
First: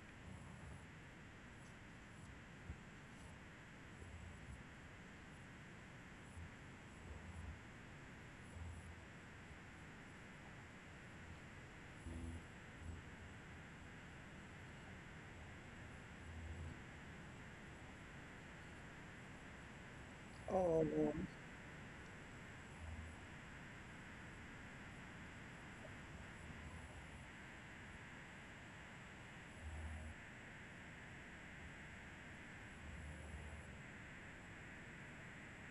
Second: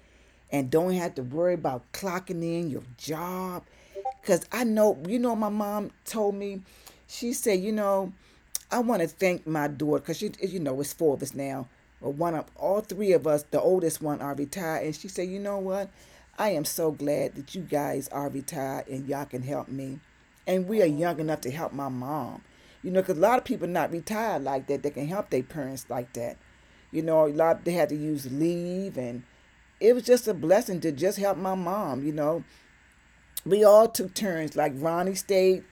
Speaker 2: and don't have to worry about clocking in your job. Because I know, you know, my mom told me, she said, you know, I want to thank my daughter because she, you know, it's four of us now. But one of all three of us, the oldest one, are retired. And she said, you know what? I am so glad that you guys are retired and y'all can help me and we
Speaker 1: oh,
Speaker 2: are young
Speaker 1: man.
Speaker 2: enough to help my mom. You know, because a lot of people not retired like that. They can help their parents like that. You know, a lot they had to use leave, and it was just a blessing to just help my mom. You know, we all took turns. Like Ronnie stayed,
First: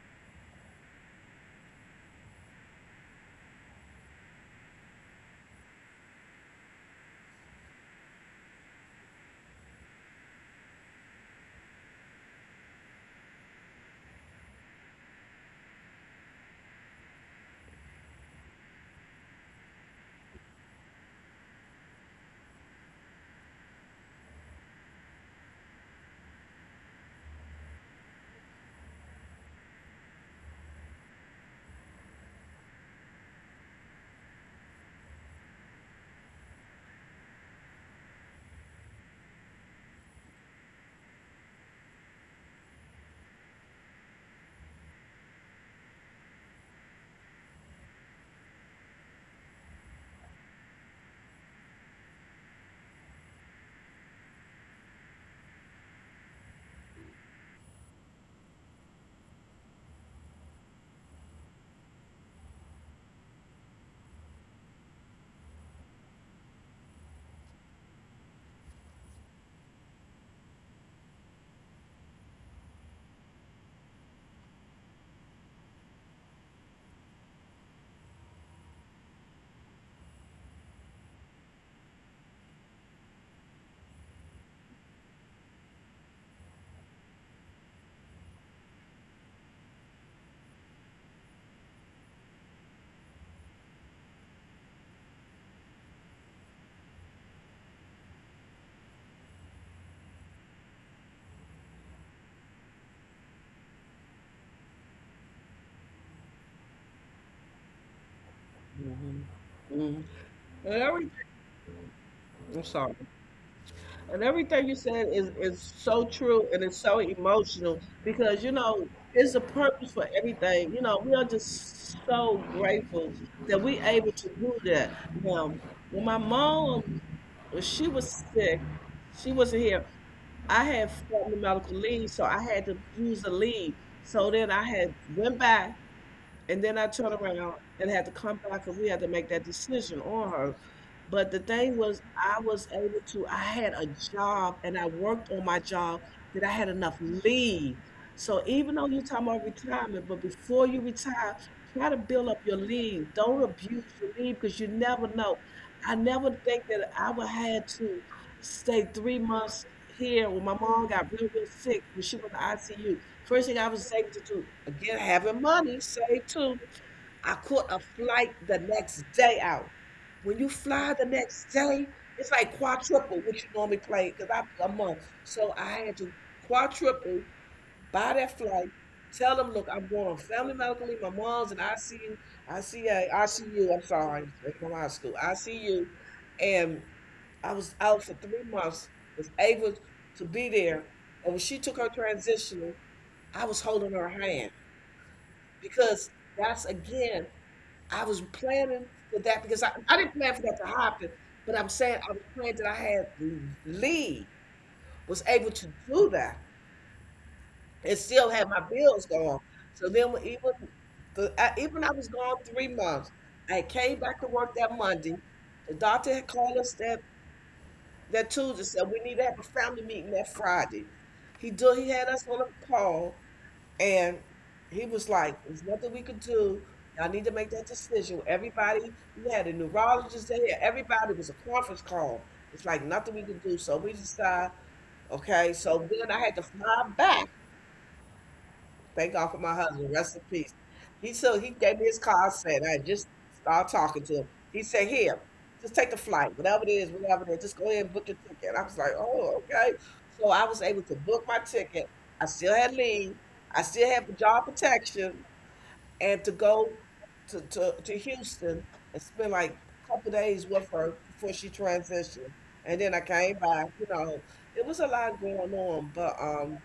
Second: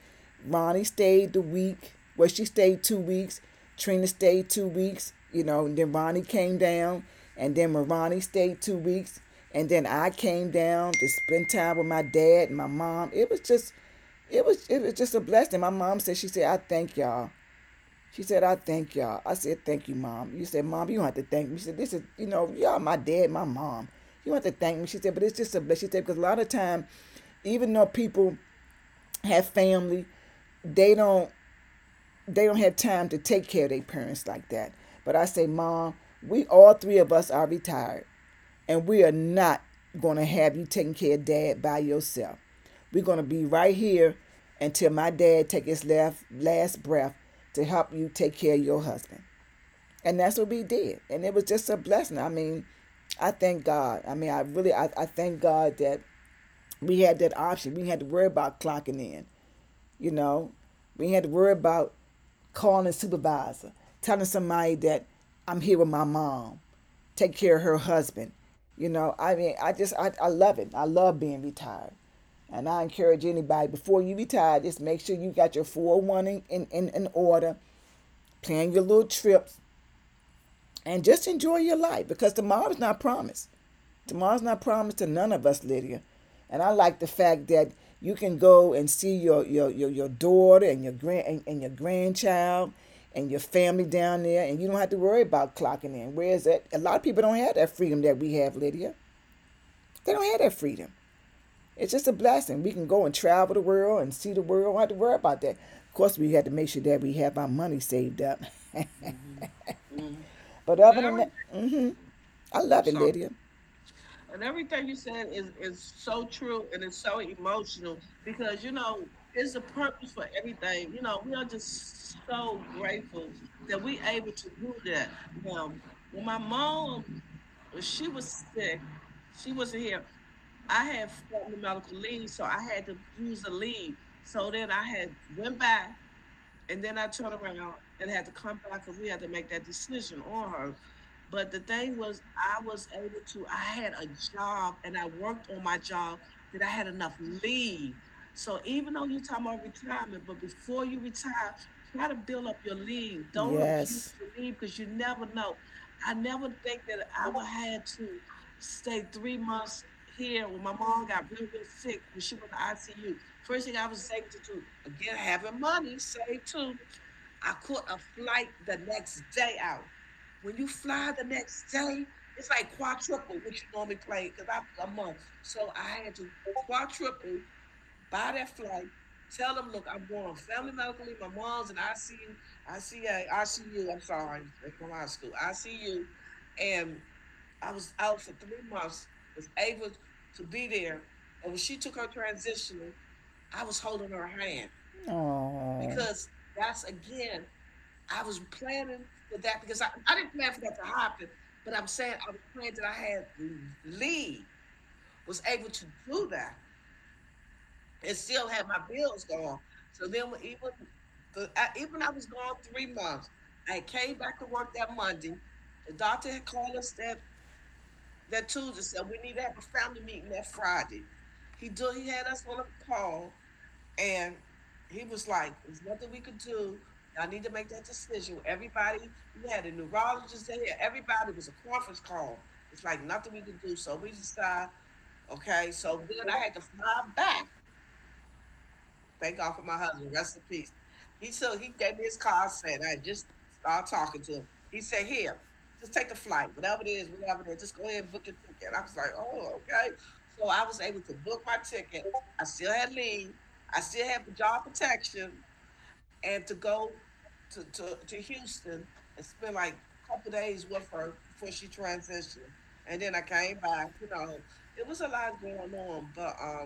Speaker 2: Ronnie stayed the week. Well, she stayed 2 weeks. Trina stayed 2 weeks. You know, and then Ronnie came down, and then when Ronnie stayed 2 weeks, and then I came down to spend time with my dad and my mom. It was just a blessing. My mom said she said I thank y'all she said, I thank y'all. I said, "Thank you, Mom." You said, "Mom, you don't have to thank me." She said, "This is, you know, y'all my dad, my mom. You don't have to thank me." She said, "But it's just a blessing." She said, "Because a lot of time, even though people have family, they don't they don't have time to take care of their parents like that." But I say, "Mom, we all three of us are retired and we are not gonna have you taking care of dad by yourself. We're gonna be right here until my dad take his last breath to help you take care of your husband." And that's what we did. And it was just a blessing. I mean, I thank God. I mean, I really, I thank God that we had that option. We had to worry about clocking in, you know. We had to worry about calling a supervisor, telling somebody that I'm here with my mom, take care of her husband. You know, I mean, I just, I love it. I love being retired. And I encourage anybody before you retire, just make sure you got your 401 in order, plan your little trips, and just enjoy your life because tomorrow's not promised. Tomorrow's not promised to none of us, Lydia. And I like the fact that you can go and see your daughter and and your grandchild and your family down there, and you don't have to worry about clocking in. Whereas that a lot of people don't have that freedom that we have, Lydia. They don't have that freedom. It's just a blessing. We can go and travel the world and see the world. We don't have to worry about that. Of course, we had to make sure that we have our money saved up.
Speaker 1: Mm hmm. Mhm.
Speaker 2: But
Speaker 1: And
Speaker 2: other than
Speaker 1: everything,
Speaker 2: that, mm-hmm, I
Speaker 1: I'm
Speaker 2: love it,
Speaker 1: sorry.
Speaker 2: Lydia.
Speaker 1: And everything you said is so true and it's so emotional because you know it's a purpose for everything. You know, we are just so grateful that we able to do that. Now, when my mom when she was sick, she wasn't here. I had family medical leave, so I had to use the leave. So then I had went back. And then I turned around and had to come back and we had to make that decision on her. But the thing was, I was able to, I had a job and I worked on my job that I had enough leave. So even though you're talking about retirement, but before you retire, try to build up your leave. Don't abuse your
Speaker 2: Yes.
Speaker 1: leave because you never know. I never think that I would had to stay 3 months here when my mom got real, real sick when she was in the ICU. First thing I was able to do, again, having money saved too, I caught a flight the next day out. When you fly the next day, it's like quadruple what you normally play because I a month. So I had to quadruple buy that flight, tell them, look, I'm going on family medical leave. My mom's in ICU, ICA, ICU. I'm sorry, it's from high school, ICU, and I was out for 3 months. Was able to be there, and when she took her transitional. I was holding her hand
Speaker 2: Oh,
Speaker 1: because that's again, I was planning for that because I didn't plan for that to happen, but I'm saying I was planning that I had Lee was able to do that and still have my bills going. So then when even even I was gone 3 months, I came back to work that Monday. The doctor had called us that Tuesday said we need to have a family meeting that Friday. He had us on a call. And he was like, there's nothing we could do. Y'all need to make that decision. Everybody, we had a neurologist there, everybody was a conference call. It's like nothing we could do. So we decide, okay. So then I had to fly back. Thank God for my husband. Rest in peace. He gave me his car, said I just started talking to him. He said, here, just take the flight, whatever it is, just go ahead and book your ticket. I was like, oh, okay. So I was able to book my ticket. I still had leave. I still had job protection and to go to Houston and spend like a couple days with her before she transitioned. And then I came back, you know, it was a lot going on. But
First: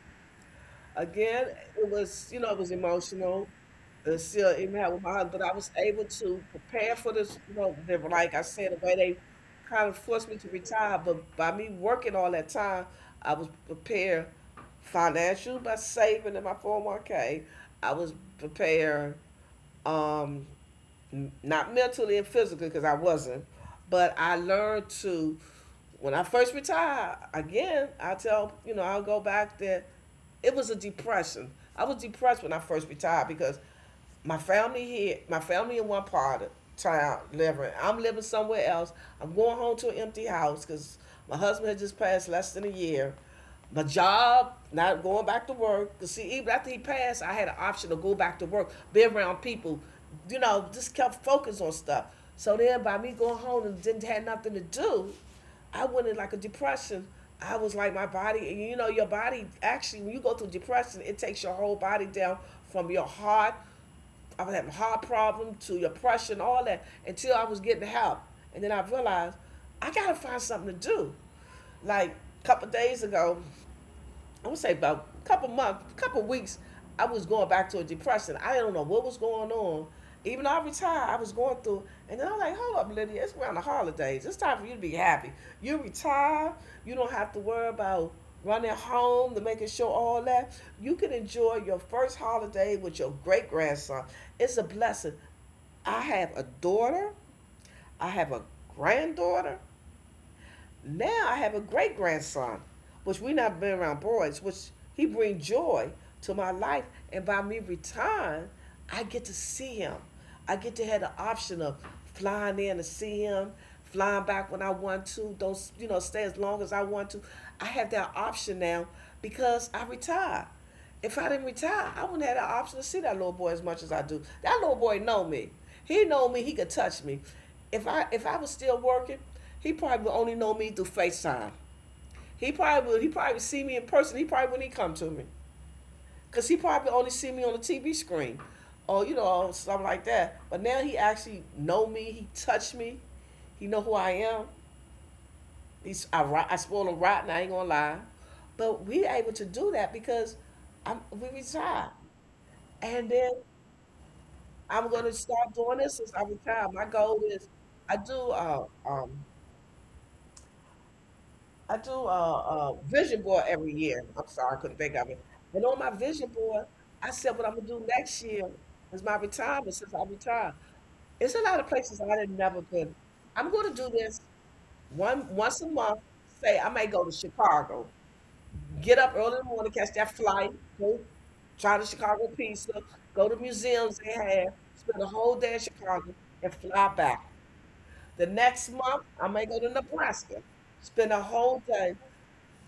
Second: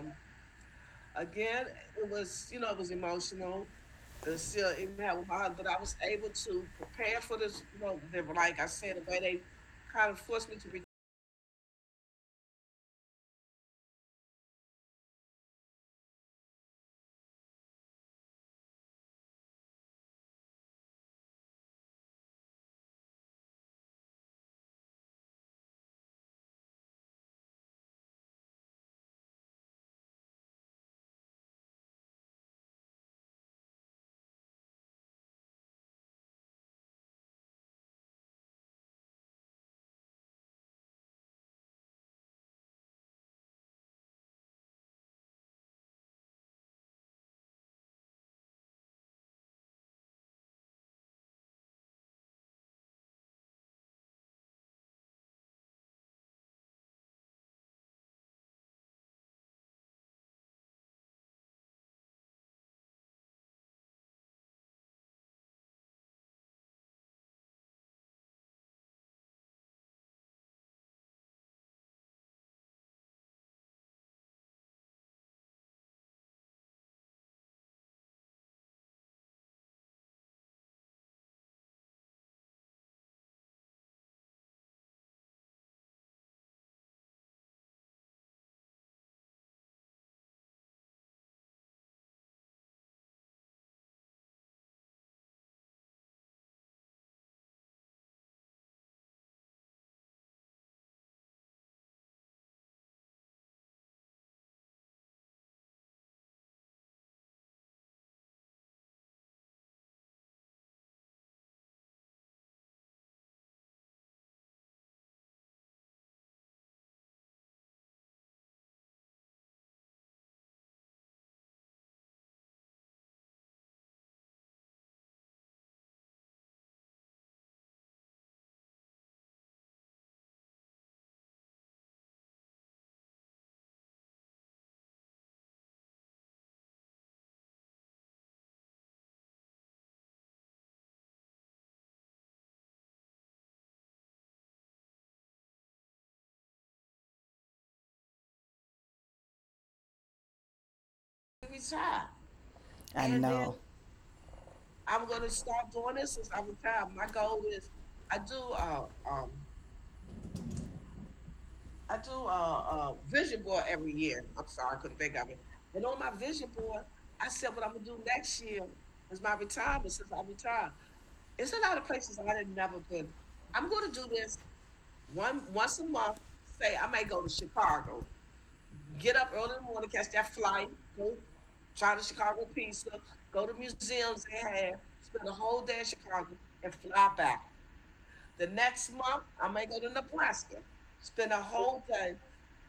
Speaker 1: again, it was emotional. It still even had with my husband, but I was able to prepare for this, you know, they were, like I said, the way they kind of forced me to retire, but by me working all that time, I was prepared financially by saving in my 401k. I was prepared um, not mentally and physically because I wasn't, but I learned to. When I first retired, again, I tell, you know, I'll go back there. It was a depression. I was depressed when I first retired because my family here, my family in one part of town living. I'm living somewhere else. I'm going home to an empty house because my husband had just passed less than a year. My job, not going back to work. 'Cause see, even after he passed, I had an option to go back to work, be around people, you know, just kept focused on stuff. So then by me going home and didn't have nothing to do, I went in like a depression. I was like my body, you know, your body actually when you go through depression, it takes your whole body down from your heart I was having heart problems, to depression, all that, until I was getting help. And then I realized I gotta find something to do. Like a couple days ago, I would say about a couple months, a couple weeks, I was going back to a depression. I don't know what was going on. Even though I retired, I was going through, and then I'm like, hold up, Lydia, it's around the holidays. It's time for you to be happy. You retire, you don't have to worry about running home to making sure all that. You can enjoy your first holiday with your great grandson. It's a blessing. I have a daughter, I have a granddaughter, now I have a great grandson, which we not been around boys, which he bring joy to my life. And by me retiring, I get to see him. I get to have the option of flying in to see him, flying back when I want to. Don't you know? Stay as long as I want to. I have that option now because I retired. If I didn't retire, I wouldn't have the option to see that little boy as much as I do. That little boy know me. He know me. He could touch me. If I was still working, he probably would only know me through FaceTime. He probably would. He probably would see me in person. He probably wouldn't come to me because he probably only see me on the TV screen, or something like that. But now he actually know me. He touched me. He know who I am. He's I spoil him rotten. I ain't gonna lie, but we able to do that because I'm we retired,
Speaker 2: I
Speaker 1: and then I'm gonna start doing this since I retire. My goal is I do uh, um I do a vision board every year. I'm sorry, I couldn't think of it. And on my vision board, I said what I'm gonna do next year is my retirement since I retired. It's a lot of places I had never been. I'm gonna do this one once a month. Say I may go to Chicago, get up early in the morning, catch that flight, go try the Chicago pizza, go to museums they have, spend a whole day in Chicago, and fly back. The next month, I may go to Nebraska, spend a whole day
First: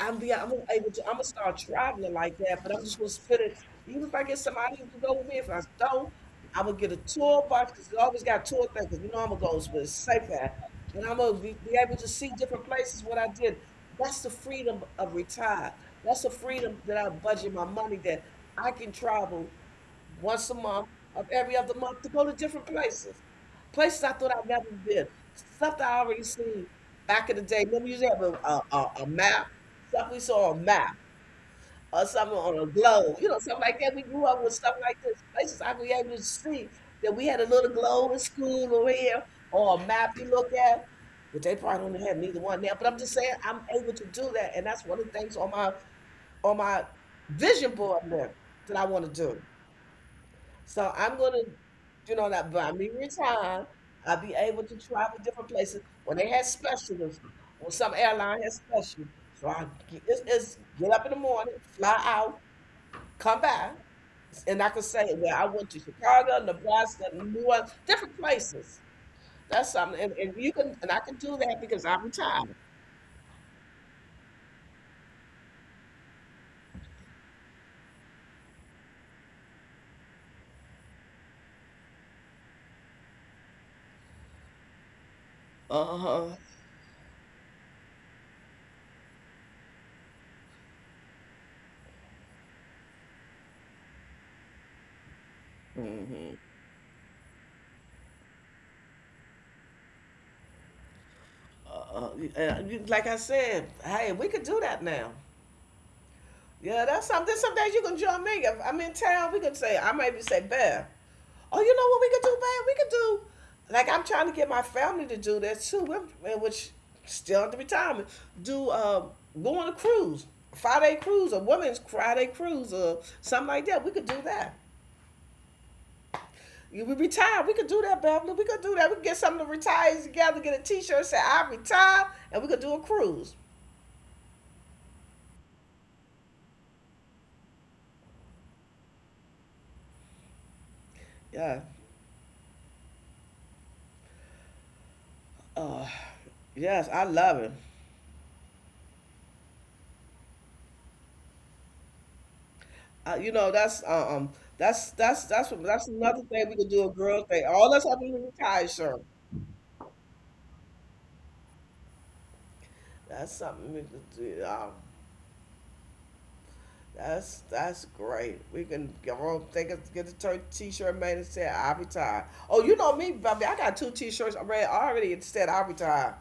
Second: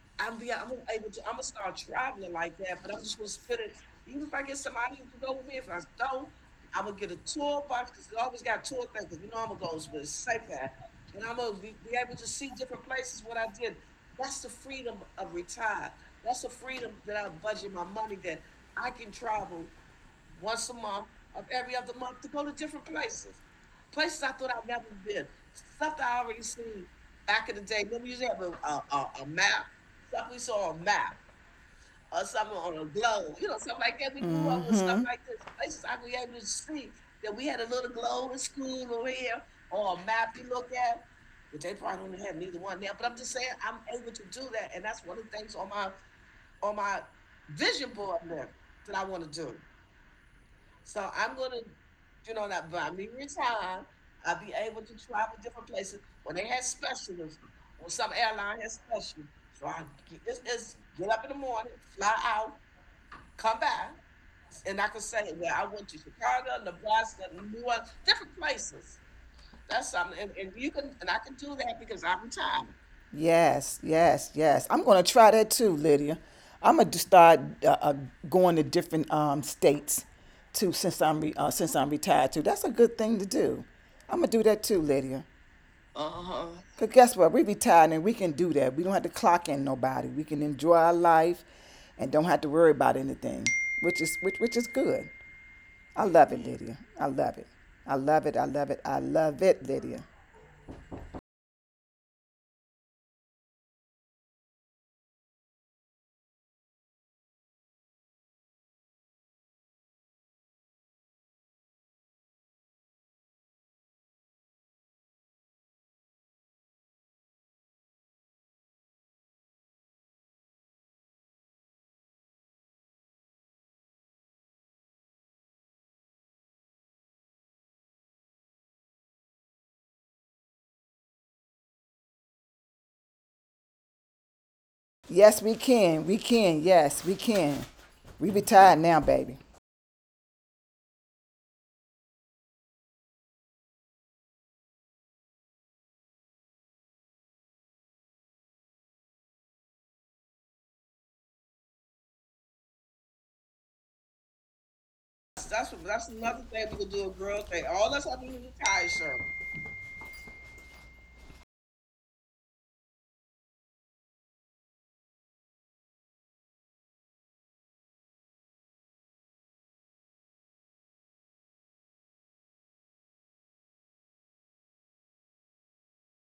Speaker 1: I'm be I'm gonna able to I'm gonna start traveling like that, but I'm just gonna split it. Even if I get somebody who can go with me, if I don't, I'm gonna get a tour bus because they always got tour things. 'Cause you know I'm gonna go with safer, and I'm gonna be able to see different places. What I did, that's the freedom of retire. That's the freedom that I budget my money that I can travel once a month of every other month to go to different places. Places I thought I'd never been. Stuff that I already seen back in the day. Remember, you used to have a map, stuff we saw on a map or something on a globe, something like that. We
Speaker 2: something
Speaker 1: grew up with stuff like
Speaker 2: mm-hmm.
Speaker 1: this. Places I was able to see
Speaker 2: Be.
Speaker 1: that we had a little globe in school over here or a map you look at. But they probably don't have neither one now. But I'm just saying I'm able to do that. And that's one of the things on my vision board now that I want to do. So I'm gonna, that buy me retire. I'll be able to travel different places when they had specials, when some airline has specials. So it's get up in the morning, fly out, come back, and I can say, well, I went to Chicago, Nebraska, New Orleans, different places. That's something, and you can, and I can do that because I'm retired.
Speaker 2: Yes, yes, yes. I'm going to try that too, Lydia. I'm going to start uh, uh, going to different states too since since I'm retired too. That's a good thing to do. I'm going to do that too, Lydia.
Speaker 1: Uh huh.
Speaker 2: Cause guess what? We retired and we can do that. We don't have to clock in nobody. We can enjoy our life and don't have to worry about anything. Which is good. I love it, Lydia. I love it. I love it. I love it. I love it, Lydia.
Speaker 1: And you- like I said, hey, we could do that now. Yeah, that's something. Some days you can join me. If I'm in town, we can say, I maybe say, Bear, oh, you know what we could do, Bear? We could do, like, I'm trying to get my family to do that too, We're- which still at the retirement, do, go on a cruise, Friday cruise, or women's Friday cruise, or something like that. We could do that. You- We retire. We could do that, Beverly. We could do that. We could get some of the retirees together, get a t shirt, say, I retire, and we could do a cruise.
Speaker 2: Yes, we can. We can. Yes, we can. We retired now, baby.
Speaker 1: Yeah. Uh, yes, I love it. Uh, you know, that's uh, um, that's that's what- that's another thing we could do a girl thing. All that's happening in the tie shirt. That's something we could do. That's great. We can go home, take a, get a t-shirt made and say I retired. Oh, you know me, Bobby. I got two t-shirts already. I already said I retired,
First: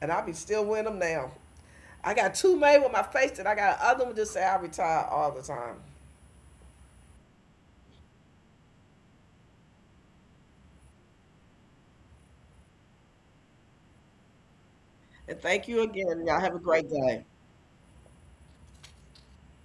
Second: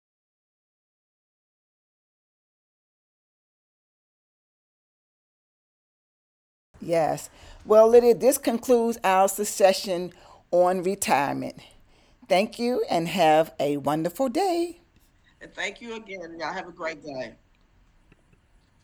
Speaker 1: and I be still wearing them now. I got two made with my face, and I got another one just say I retired all the time.
Speaker 2: Yes. Well, Lydia, this concludes our session on retirement. Thank you and have a wonderful day.
Speaker 1: And thank you again. Y'all have a great day.